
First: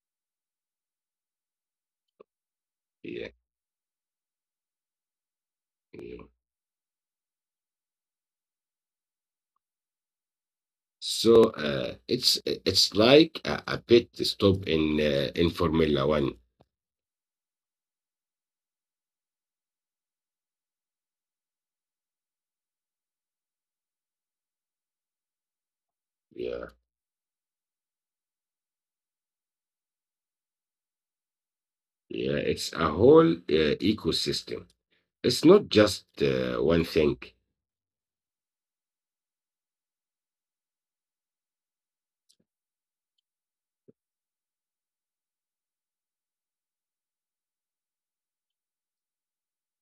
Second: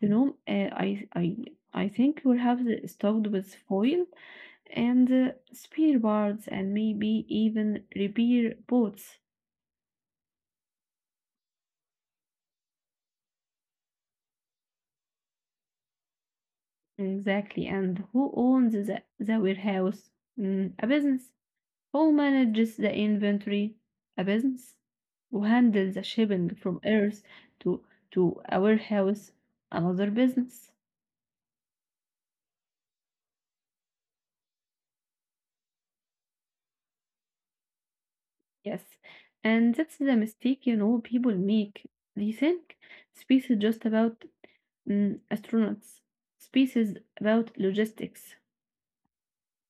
Speaker 1: You know, I I think warehouses
Speaker 2: Yeah.
Speaker 1: stocked with foil and spear
Speaker 2: Yeah.
Speaker 1: birds and maybe even repair boats.
Speaker 2: So uh, it's it's like a pit stop in Formula One.
Speaker 1: Exactly. And who owns the warehouse? Mm, a business. Who manages the inventory? A business. Who handles the shipping
Speaker 2: Yeah,
Speaker 1: from Earth to to a warehouse? Another business.
Speaker 2: yeah, it's a whole ecosystem. It's not just one thing.
Speaker 1: Yes. And that's the mistake, you know, people make. They think space is just about astronauts. Space is about logistics.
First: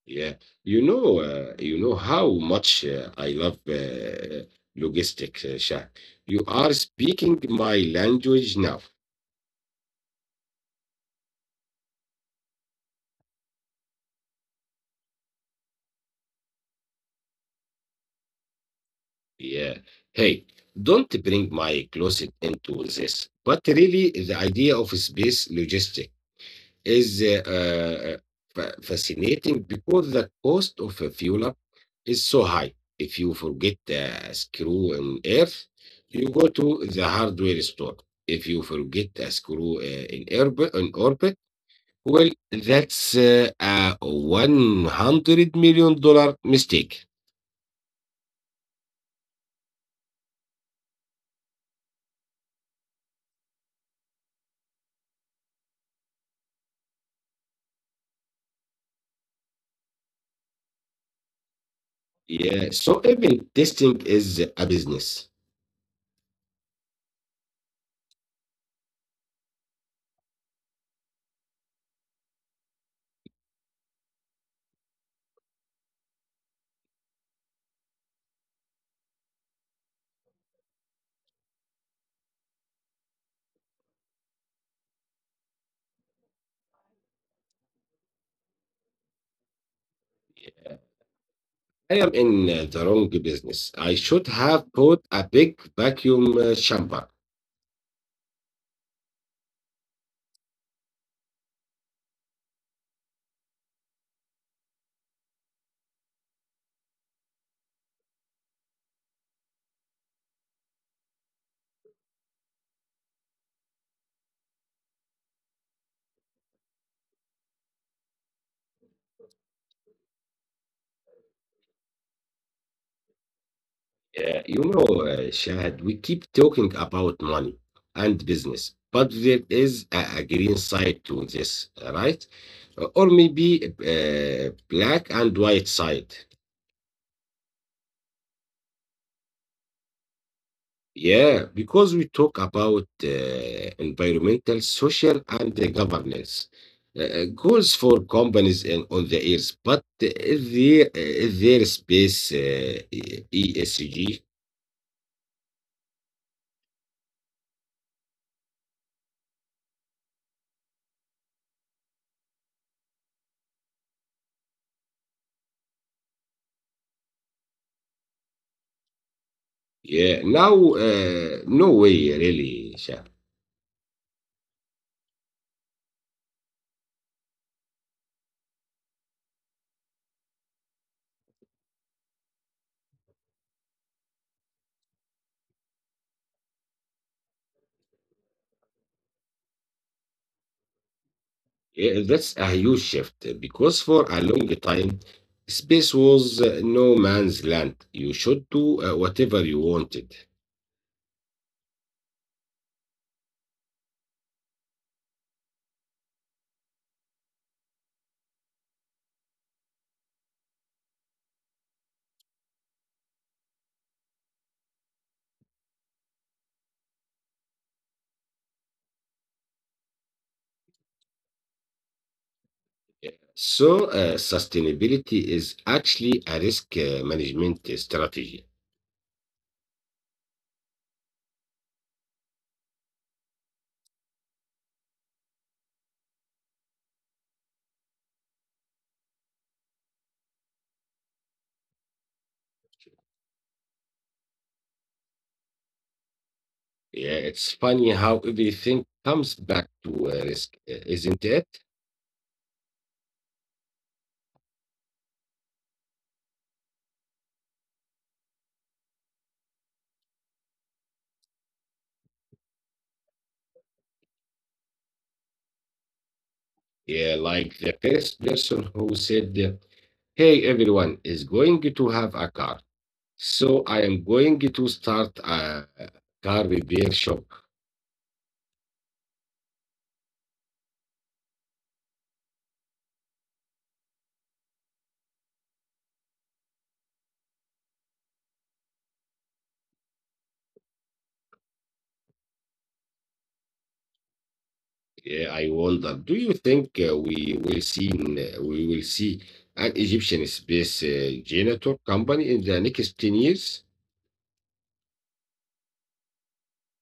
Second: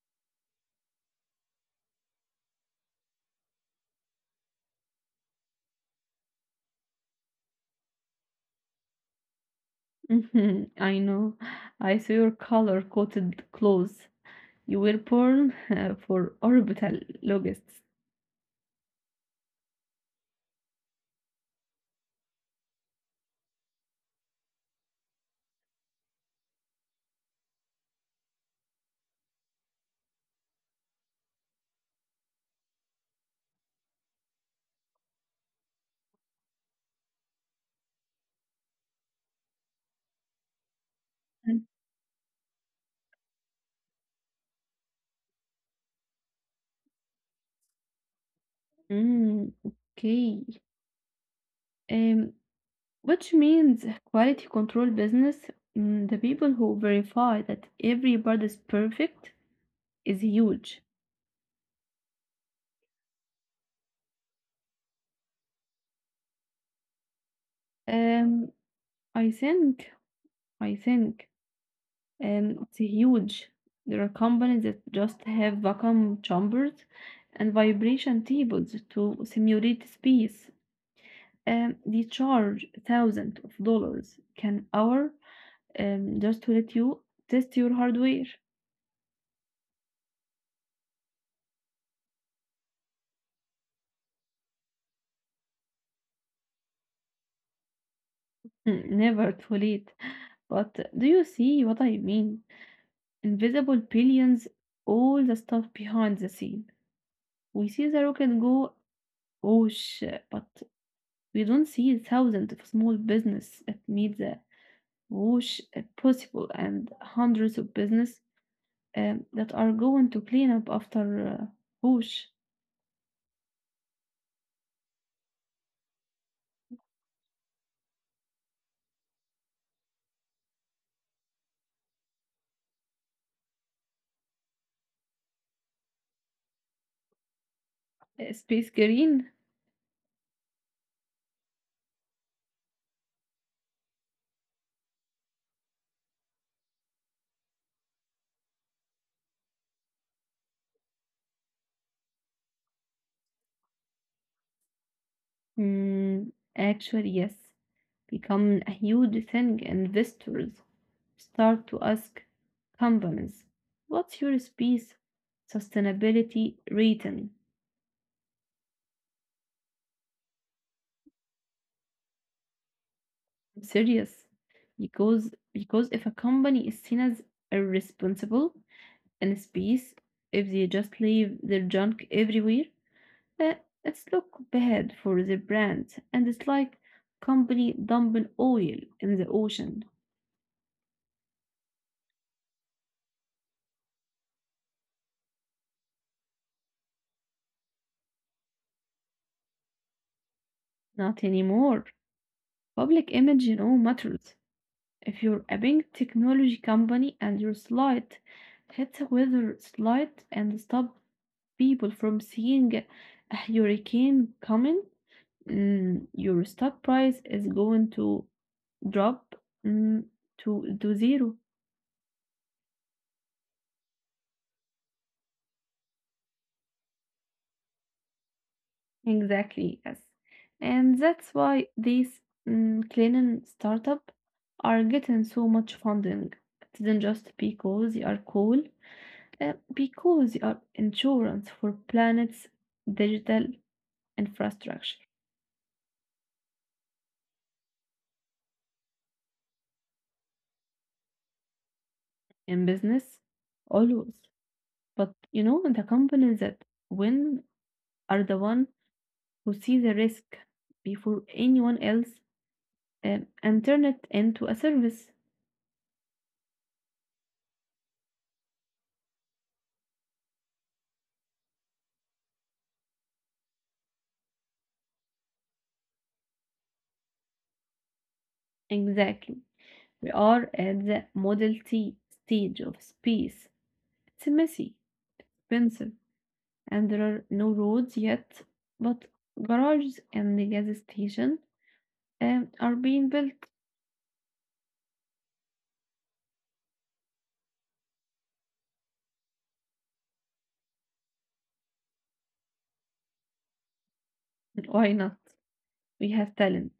Speaker 2: Yeah, you know, how much I love logistics, Shah. You are speaking my language now.
Speaker 1: Mhm, I know. I saw your color-coded clothes. You were born for orbital logistics.
Speaker 2: Yeah. Hey, don't bring my closet into this. But really, the idea of space logistics. Is fascinating because the cost of a fuel up is so high. If you forget a screw in Earth, you go to the hardware store. If you forget a screw in orbit, well, that's a $100 million dollar mistake.
Speaker 1: Mm, okay. Um, which means quality control business, the people who verify that every part is perfect is huge.
Speaker 2: Yeah, so even testing is a business.
Speaker 1: Um, I think, I think it's huge. There are companies that just have vacuum chambers and vibration tables to simulate space. They charge thousands of dollars an hour just to let you test your hardware.
Speaker 2: I am in the wrong business. I should have bought a big vacuum chamber.
Speaker 1: Mm, never too late. But do you see what I mean? Invisible billions, all the stuff behind the scene. We see the rocket go, whoosh, but we don't see thousands of small business that need the whoosh possible and hundreds of business that are going to clean up after whoosh.
Speaker 2: You know, Shahad, we keep talking about money and business, but there is a green side to this, right? Or maybe a black and white side.
Speaker 1: Space Green?
Speaker 2: Yeah, because we talk about environmental, social, and governance goals for companies and on the earth, but is there space ESG?
Speaker 1: Mm, actually, yes, become a huge thing. Investors start to ask companies, what's your space sustainability rating?
Speaker 2: Yeah, now no way really, Shah.
Speaker 1: I'm serious. Because if a company is seen as irresponsible in space, if they just leave their junk everywhere, uh, it's look bad for their brand. And it's like company dumping oil in the ocean.
Speaker 2: Yeah, that's a huge shift because for a long time, space was no man's land. You should do whatever you wanted.
Speaker 1: Not anymore. Public image, you know, matters. If you're a big technology company and your slide hits a weather slide and stop people from seeing a hurricane coming, your stock price is going to drop, mm, to zero.
Speaker 2: So, sustainability is actually a risk management strategy.
Speaker 1: Exactly, yes. And that's why these cleaning startup are getting so much funding. It isn't just because they are cool. Because you are insurance for planet's digital infrastructure.
Speaker 2: Yeah, it's funny how everything comes back to risk, isn't it?
Speaker 1: In business, always. But you know, the companies that win are the one who see the risk before anyone else and turn it into a service.
Speaker 2: Yeah, like the first person who said, hey, everyone is going to have a car. So I am going to start a car repair shop.
Speaker 1: Exactly. We are at the Model T stage of space. It's messy, expensive, and there are no roads yet, but garages and the gas station are being built.
Speaker 2: Yeah, I wonder, do you think we will see an Egyptian space generator company in the next 10 years?
Speaker 1: Why not? We have talent.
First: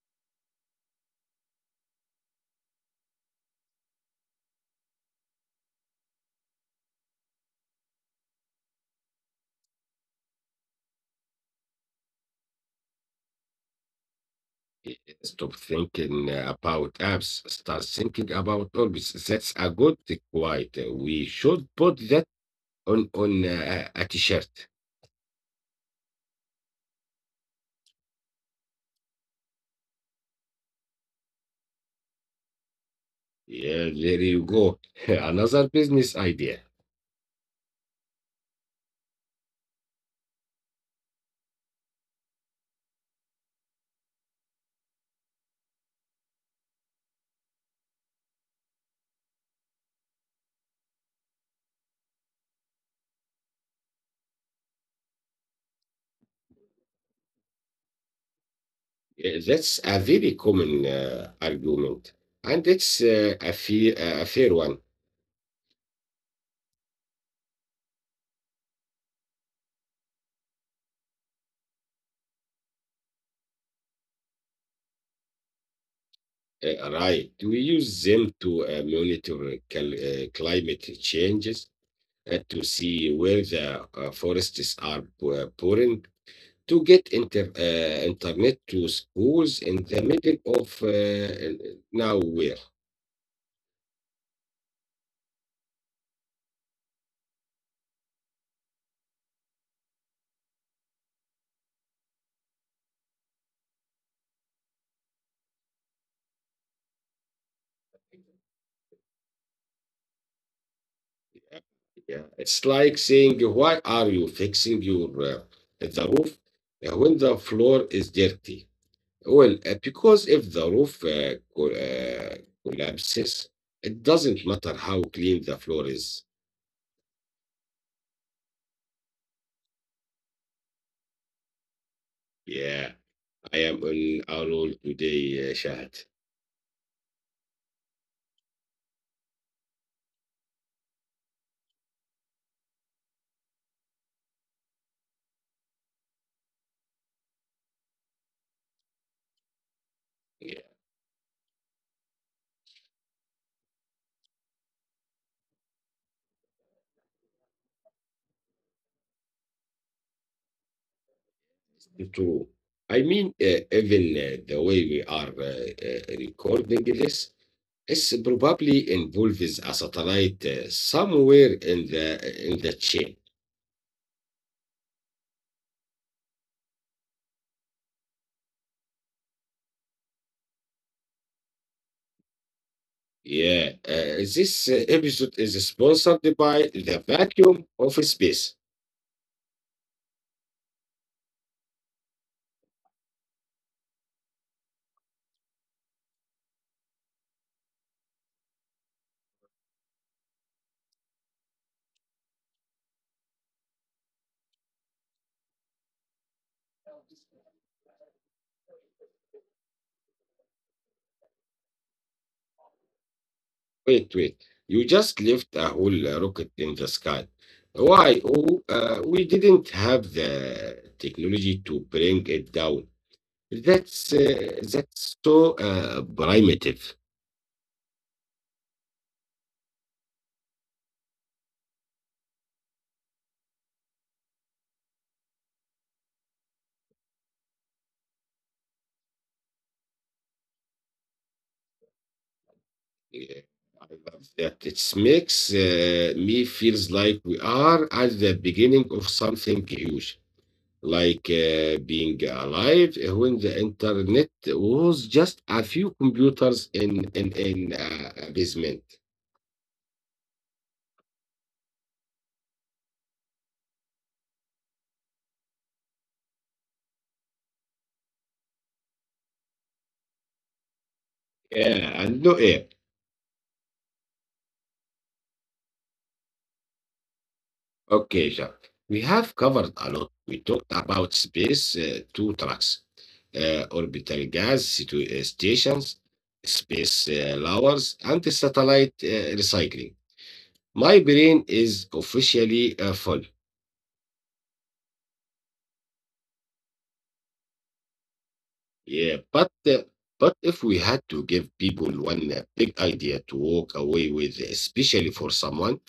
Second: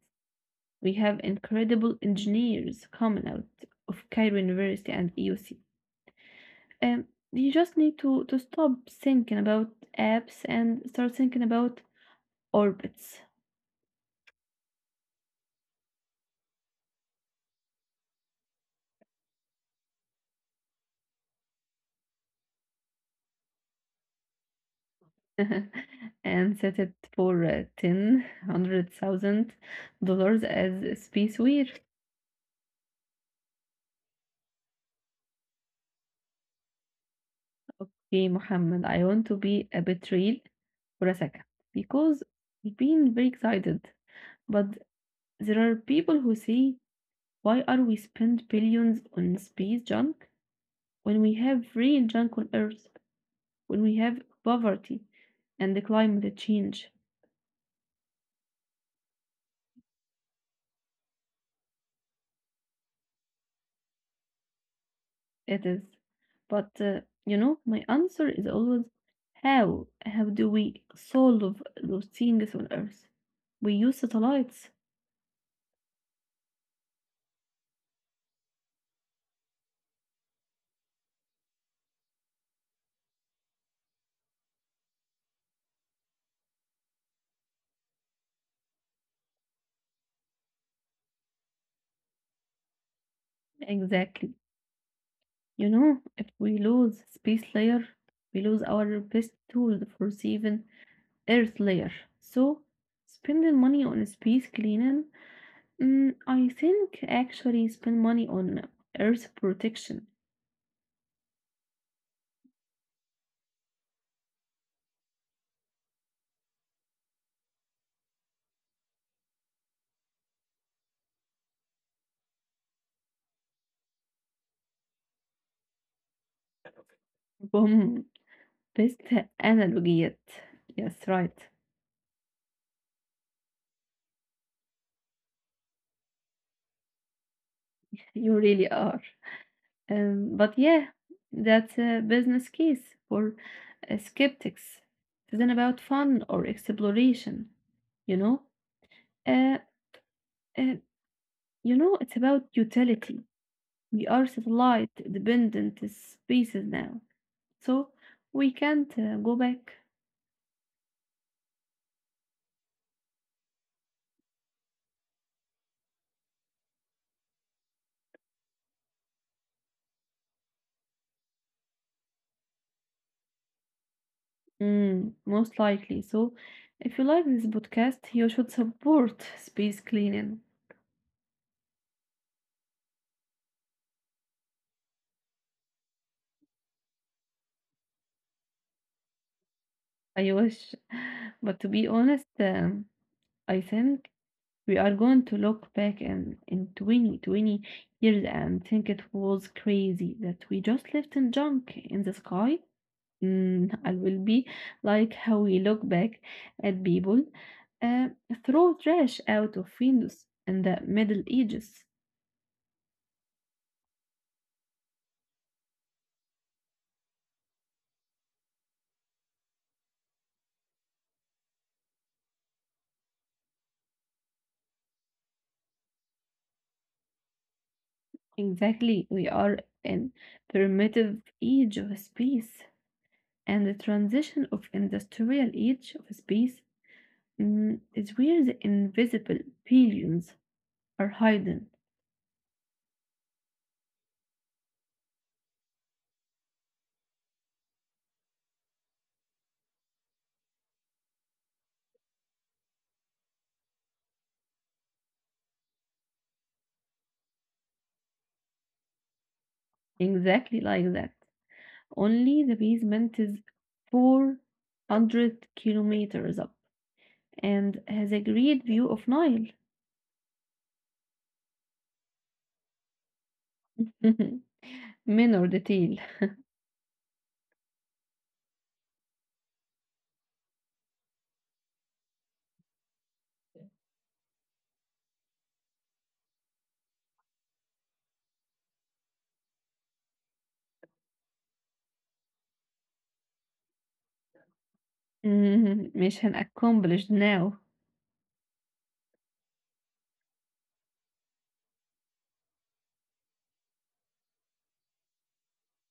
Speaker 1: We have incredible engineers coming out of Cairo University and EUC. Um, you just need to stop thinking about apps and start thinking about orbits.
Speaker 2: Stop thinking about apps. Start thinking about hobbies. That's a good quite. We should put that on a t-shirt.
Speaker 1: And set it for ten hundred thousand dollars as a space spaceware.
Speaker 2: Yeah, there you go. Another business idea.
Speaker 1: Hey, Mohammed, I want to be a bit real for a second because I've been very excited, but there are people who say, why are we spend billions on space junk when we have real junk on Earth, when we have poverty and the climate change?
Speaker 2: Yeah, that's a very common argument, and it's a fair one.
Speaker 1: It is. But you know, my answer is always how? How do we solve those things on Earth? We use satellites.
Speaker 2: Right. We use them to monitor climate changes, to see where the forests are pouring to get internet to schools in the middle of nowhere.
Speaker 1: Exactly. You know, if we lose space layer, we lose our best tool for saving Earth layer. So spending money on space cleaning, I think, actually spend money on earth protection.
Speaker 2: Yeah, it's like saying, why are you fixing your the roof when the floor is dirty? Well, because if the roof collapses, it doesn't matter how clean the floor is.
Speaker 1: Boom. Best analogy yet. Yes, right.
Speaker 2: Yeah. I am on our own today, Shahad.
Speaker 1: You really are. But yeah, that's a business case for skeptics. It isn't about fun or exploration, you know? Uh,
Speaker 2: Yes,
Speaker 1: uh, you know, it's about utility. We are satellite dependent spaces now, so we can't go back.
Speaker 2: true. I mean, even the way we are recording this is probably involves a satellite somewhere in the chain.
Speaker 1: Mm, most likely. So, if you like this podcast, you should support space cleaning.
Speaker 2: Yeah, this episode is sponsored by the vacuum of space.
Speaker 1: I wish. But to be honest, I think we are going to look back in twenty, twenty years and think it was crazy that we just left in junk in the sky. Mm, I will be like how we look back at people uh, throw trash out of windows in the Middle Ages.
Speaker 2: Wait, wait. You just left a whole rocket in the sky. Why? Oh, we didn't have the technology to bring it down. That's so primitive.
Speaker 1: Exactly, we are in primitive age of space, and the transition of industrial age of space, is where the invisible billions are hidden.
Speaker 2: Yeah, I love that. It makes me feels like we are at the beginning of something huge, like being alive when the internet was just a few computers in a basement.
Speaker 1: Exactly like that. Only the basement is 400 kilometers up and has a great view of Nile.
Speaker 2: Yeah, and no air.
Speaker 1: Minor detail.
Speaker 2: Okay, Jacques, we have covered a lot. We talked about space, two tracks, orbital gas stations, space lowers, and the satellite recycling. My brain is officially full.
Speaker 1: مش هنaccomplished now.
Speaker 2: Yeah, but if we had to give people one big idea to walk away with, especially for someone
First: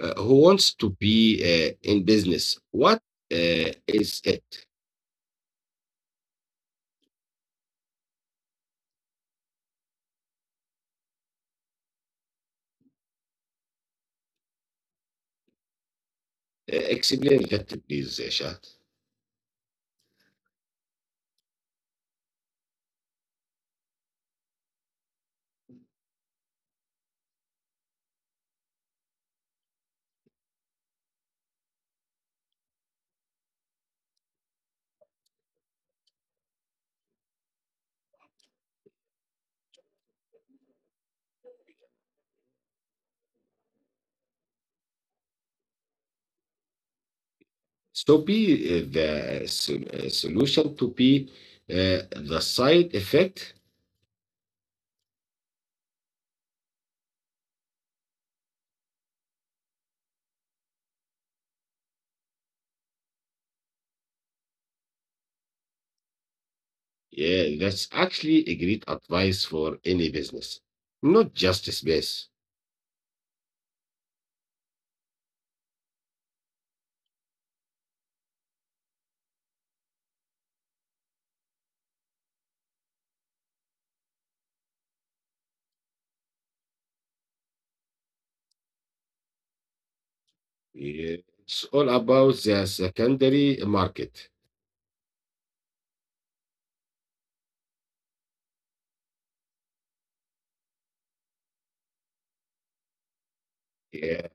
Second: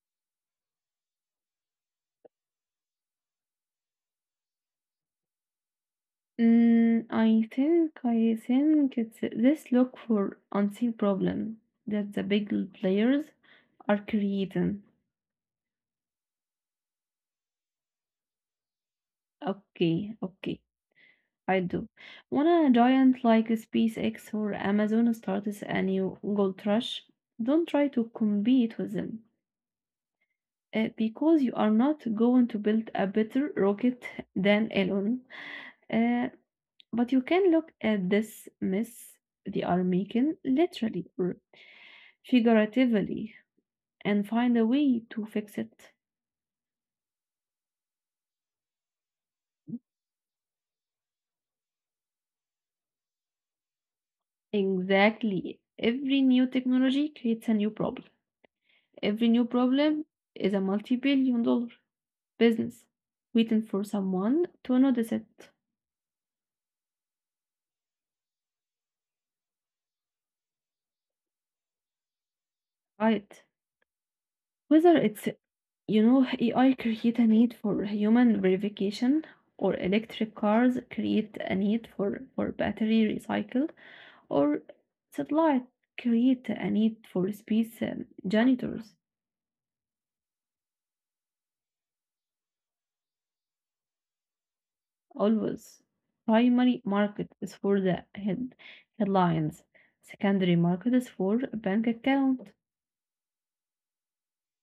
Speaker 2: who wants to be in business, what is it?
Speaker 1: Mm, I think, I think it's this: look for unseen problem that the big players are creating.
Speaker 2: Explain a little, please, Shad.
Speaker 1: Okay, okay, I do. When a giant like SpaceX or Amazon starts a new gold rush, don't try to compete with them, because you are not going to build a better rocket than Elon. Uh, But you can look at this mess they are making, literally or figuratively, and find a way to fix it.
Speaker 2: So be the solution to be the side effect.
Speaker 1: Exactly. Every new technology creates a new problem. Every new problem is a multi billion dollar business waiting for someone to notice it.
Speaker 2: Yeah, that's actually a great advice for any business, not just space.
Speaker 1: Right. Whether it's, you know, AI create a need for human verification or electric cars create a need for battery recycle, or satellite create a need for space janitors,
Speaker 2: It's all about the secondary market.
Speaker 1: always. Primary market is for the headlines. Secondary market is for a bank account.
Speaker 2: Yeah.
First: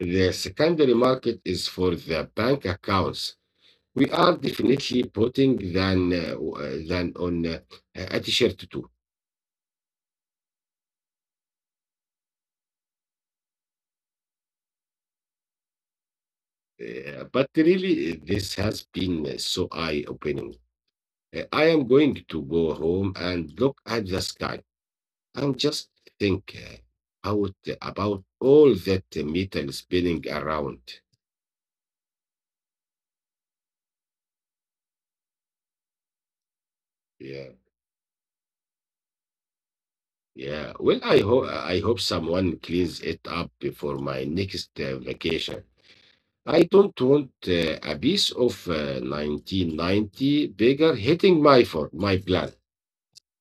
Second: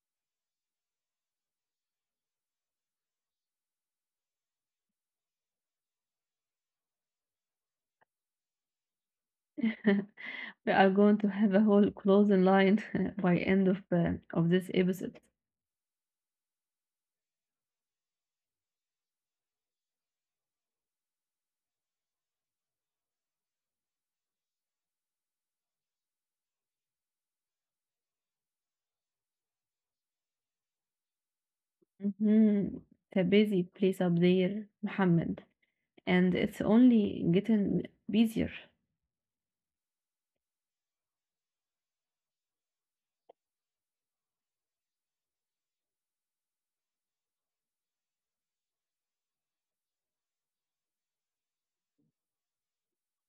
Speaker 2: The secondary market is for the bank accounts. We are definitely putting than on a t-shirt too.
Speaker 1: We are going to have a whole closing line by end of this episode.
Speaker 2: But really, this has been so eye-opening. I am going to go home and look at the sky and just think out about all that metal spinning around.
Speaker 1: Mhm. It's a busy place up there, Mohammed, and it's only
Speaker 2: Yeah.
Speaker 1: getting busier.
Speaker 2: Yeah, well, I hope someone cleans it up before my next vacation. I don't want a piece of 1990 beggar hitting my for my plan.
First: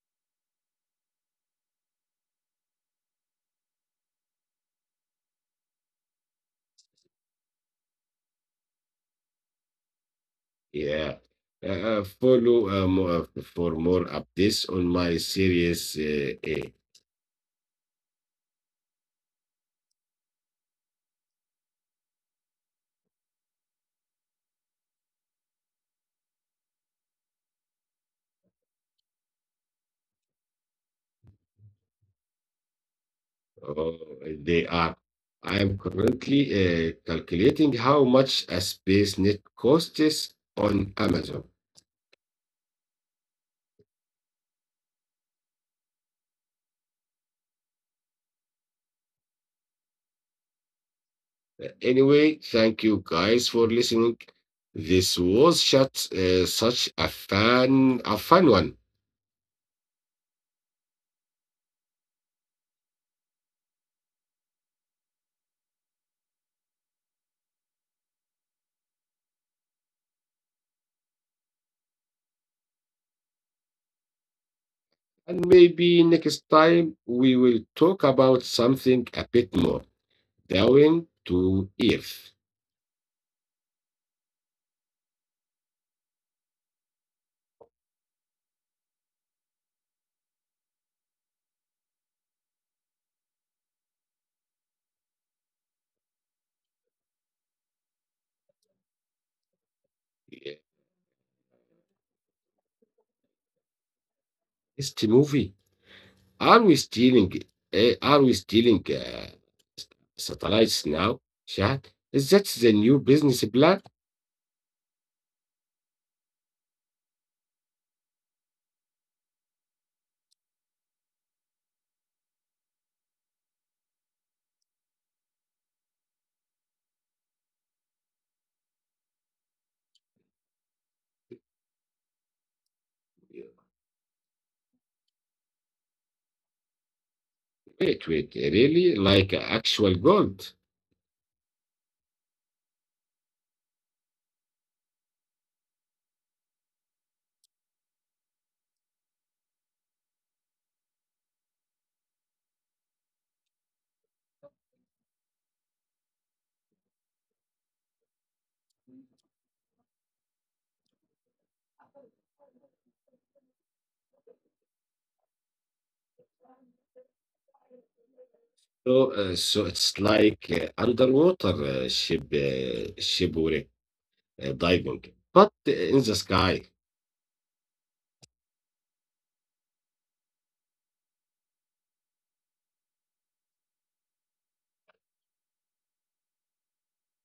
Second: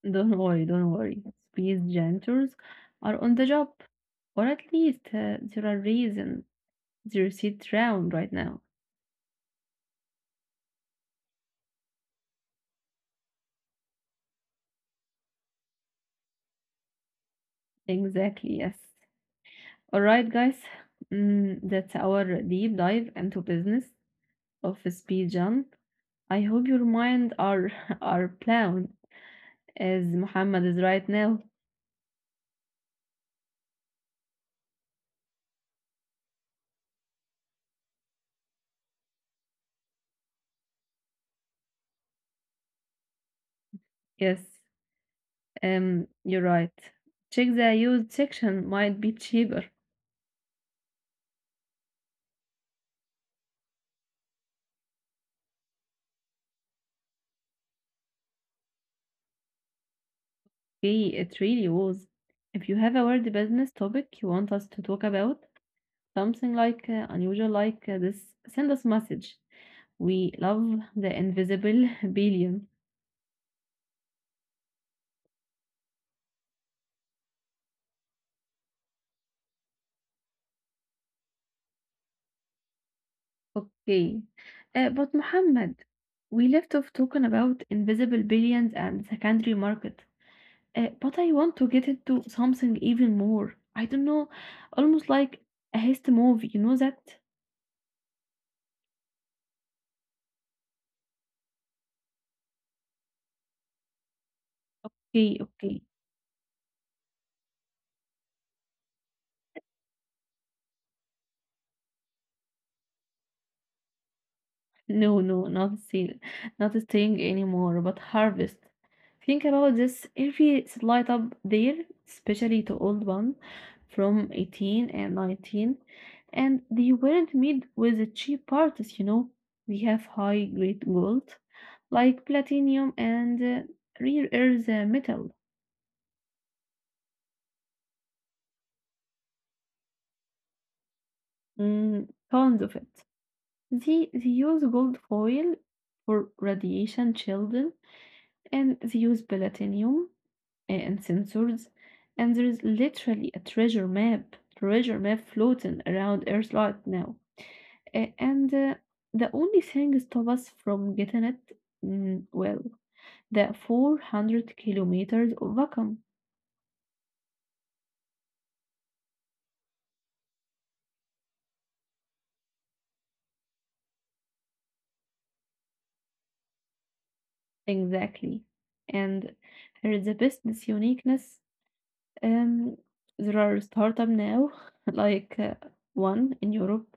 Speaker 1: Don't worry. Space janitors are on the job, or at least there are reasons they're sit round right now.
Speaker 2: Yeah. Follow more, for more updates on my series A.
Speaker 1: Exactly, yes. All right, guys, that's our deep dive into business of space jam. I hope your mind are are blown as Muhammad is right now.
Speaker 2: Oh, they are. I am currently calculating how much a space net costs on Amazon.
Speaker 1: Yes, you're right. Check the used section might be cheaper.
Speaker 2: Anyway, thank you guys for listening. This was such, such a fun one.
Speaker 1: Okay, it really was. If you have a word business topic you want us to talk about, something like unusual like this, send us message. We love the invisible billion.
Speaker 2: And maybe next time we will talk about something a bit more down to earth.
Speaker 1: Okay. But Muhammad, we left off talking about invisible billions and secondary market. But I want to get into something even more. I don't know, almost like a heist movie, you know that?
Speaker 2: It's the
Speaker 1: Okay,
Speaker 2: movie.
Speaker 1: okay.
Speaker 2: Are we stealing? Are we stealing satellites now, Shad? Is that the new business plan?
Speaker 1: No, no, not see, not staying anymore, but harvest. Think about this. Every light up there, especially the old one from 18 and 19, and they weren't made with the cheap parts, you know. We have high grade gold, like platinum and rare earth metal,
Speaker 2: Wait, wait, really? Like actual gold?
Speaker 1: tons of it. They use gold foil for radiation shielding, and they use platinum and sensors, and there is literally a treasure map floating around Earth right now. And the only thing stop us from getting it, well, the 400 kilometers of vacuum.
Speaker 2: So, so it's like underwater shipwreck diving, but in the sky,
Speaker 1: Exactly. And there is the business uniqueness. Um, there are startup now, like one in Europe.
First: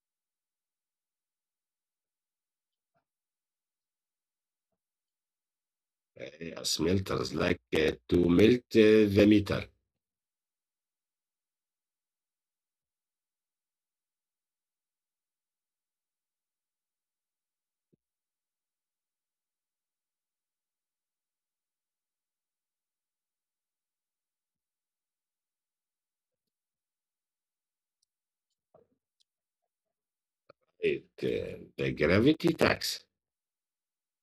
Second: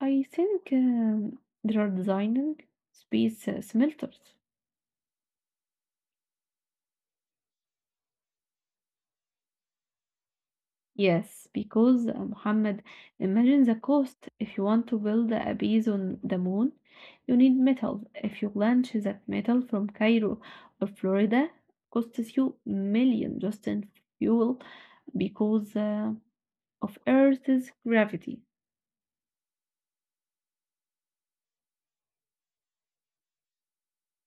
Speaker 1: I think they are designing space smelters.
Speaker 2: smelters like to melt the metal.
Speaker 1: Yes, because Muhammad, imagine the cost. If you want to build a base on the moon, you need metal. If you launch that metal from Cairo or Florida, costs you million just in fuel because of Earth's gravity.
Speaker 2: The gravity tax.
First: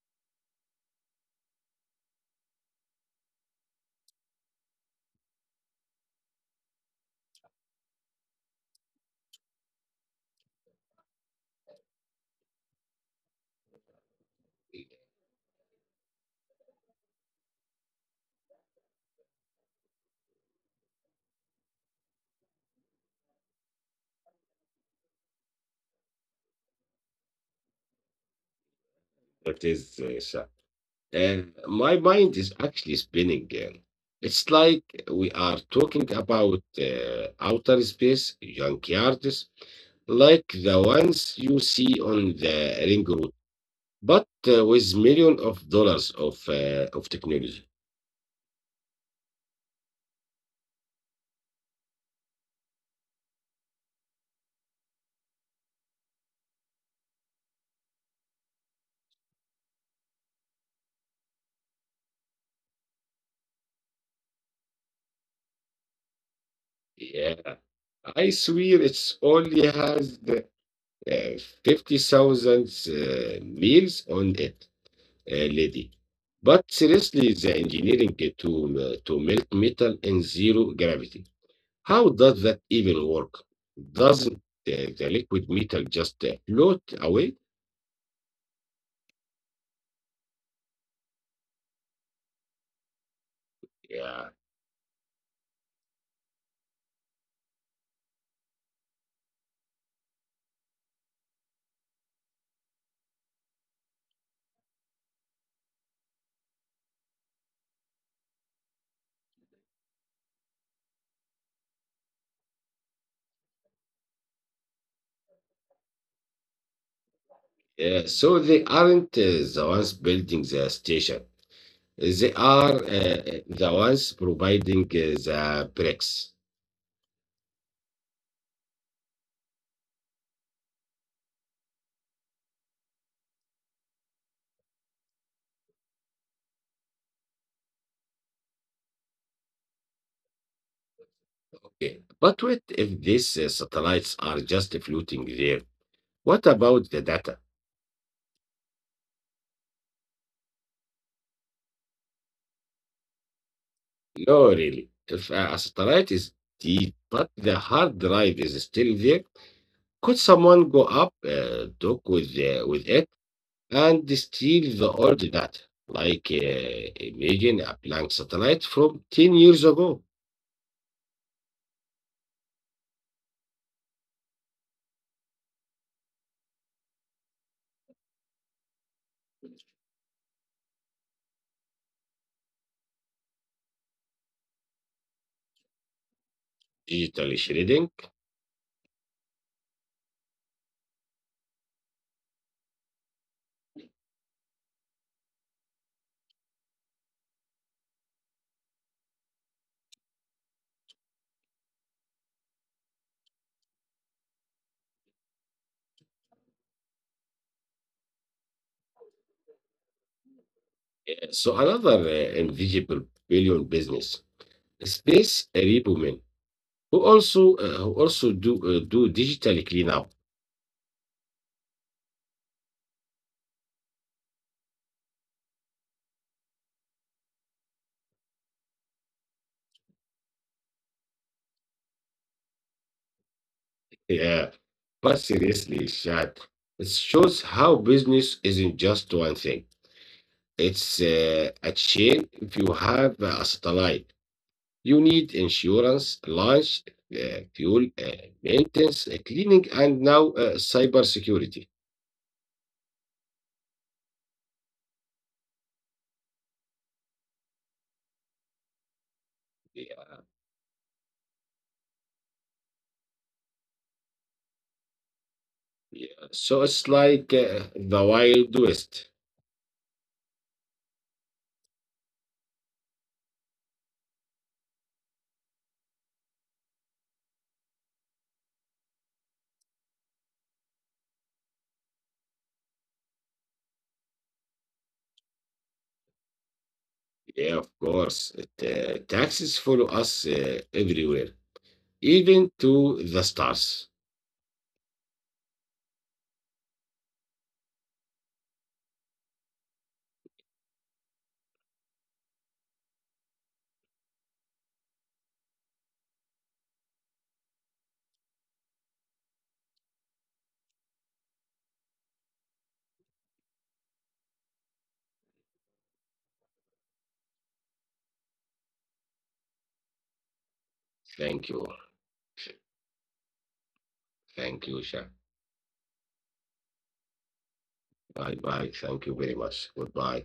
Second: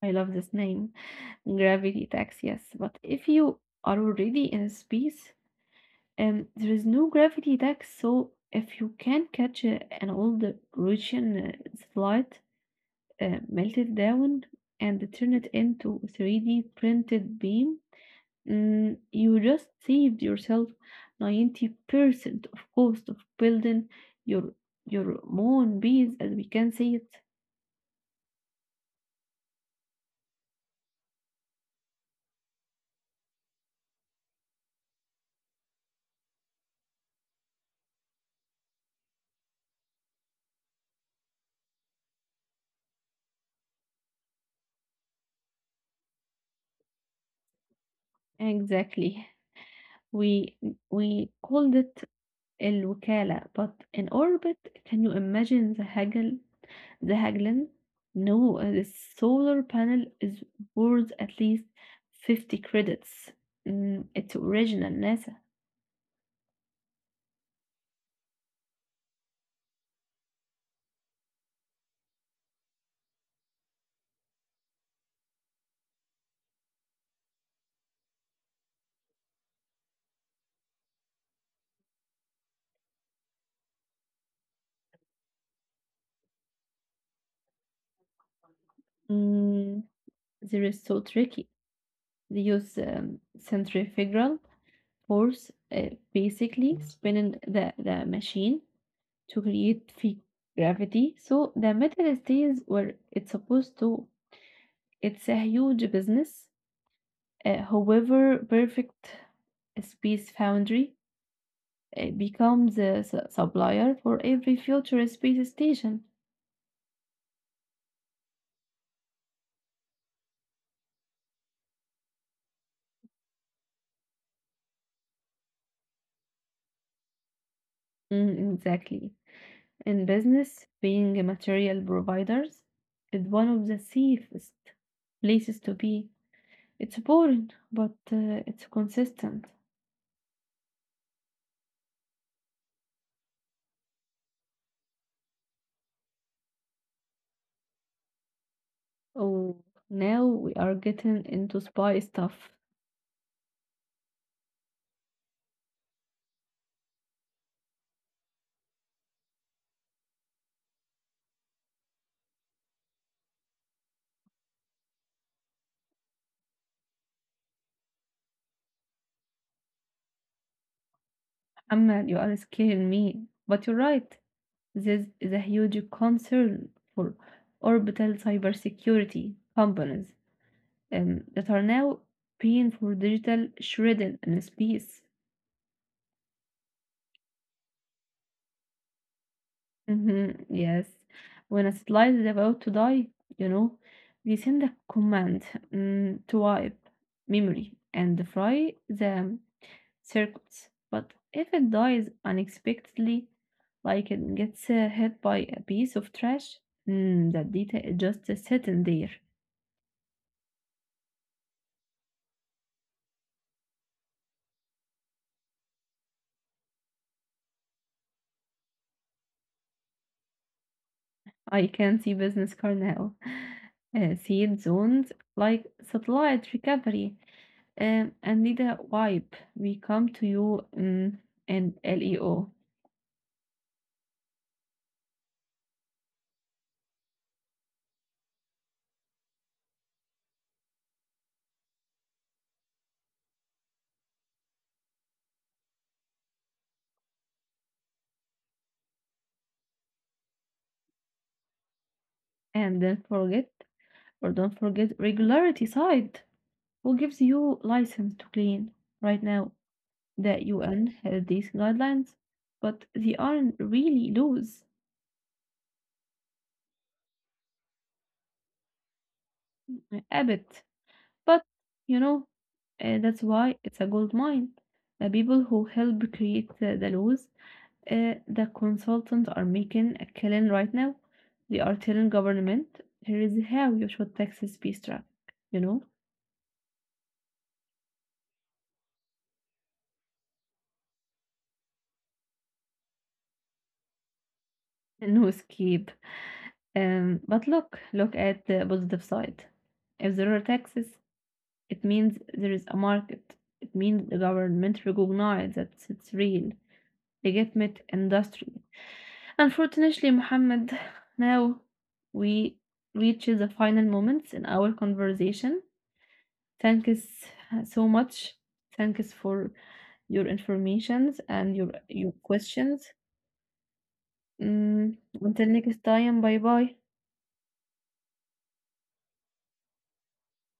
Speaker 1: I love this name, gravity tax, yes. But if you are already in space, there is no gravity tax, so if you can catch an old Russian flight, melt it down and turn it into a 3D printed beam, you just saved yourself 90% of cost of building your your own bees, as we can say it.
Speaker 2: That is, so- and my mind is actually spinning. It's like we are talking about outer space junkyards, like the ones you see on the ring road, but with millions of dollars of technology.
Speaker 1: Exactly. We we called it الوكالة but in orbit can you imagine the Hagel, the Haglin? No, the solar panel is worth at least 50 credits. Mm, it's original NASA.
Speaker 2: Yeah, I swear it's only has the uh, 50,000 meals on it, lady. But seriously, the engineering to melt metal in zero gravity. How does that even work? Doesn't the liquid metal just float away?
Speaker 1: Mm, there is so tricky. They use centrifugal
Speaker 2: Yeah.
Speaker 1: force, basically spinning the machine to create free gravity. So the metal stays where it's supposed to. It's a huge business. However, perfect space foundry becomes a supplier for every future space station.
Speaker 2: Yeah, so they aren't the ones building the station. They are the ones providing the bricks.
Speaker 1: Mm, exactly. In business, being a material providers is one of the safest places to be. It's boring, but it's consistent.
Speaker 2: Okay. But what if these satellites are just floating there? What about the data?
Speaker 1: Oh, now we are getting into spy stuff.
Speaker 2: No, really. If a satellite is dead, but the hard drive is still there, could someone go up, talk with it, and steal the old data? Like imagine a blank satellite from 10 years ago,
Speaker 1: Ahmed, you are scaring me, but you're right. This is a huge concern for orbital cybersecurity companies that are now paying for digital shredded in space.
Speaker 2: digital shredding.
Speaker 1: Mhm, yes, when a satellite is about to die, you know, they send a command to wipe memory and fry the circuits. But if it dies unexpectedly, like it gets hit by a piece of trash, that data is just sitting there.
Speaker 2: So another invisible billion business. Space Arab women who also who also do do digital cleanup.
Speaker 1: I can see business card now. Seed zones like satellite recovery and Nida wipe. We come to you and LEO.
Speaker 2: Yeah, but seriously, Shad, it shows how business isn't just one thing. It's a chain. If you have a satellite, you need insurance, launch, fuel, maintenance, cleaning, and now cyber security.
Speaker 1: And don't forget, or don't forget, regularity side. Who gives you license to clean? Right now,
Speaker 2: Yeah,
Speaker 1: the UN has these guidelines, but they aren't really loose.
Speaker 2: yeah. So it's like the Wild West.
Speaker 1: A bit. But, you know, that's why it's a gold mine the people who help create the laws. The consultants are making a killing right now. They are telling government here is how you should taxes be struck, you know.
Speaker 2: Yeah, of course. Taxes follow us everywhere, even to the stars.
Speaker 1: No escape. But look, look at the positive side. If there are taxes, it means there is a market. It means the government recognize that it's real legitimate industry. Unfortunately, Mohammed, now we reach the final moments in our conversation. Thank you so much. Thanks for your informations and your
Speaker 2: Thank you.
Speaker 1: your questions.
Speaker 2: Thank you, Sha.
Speaker 1: Until next time, bye bye.
Speaker 2: Bye bye. Thank you very much. Goodbye.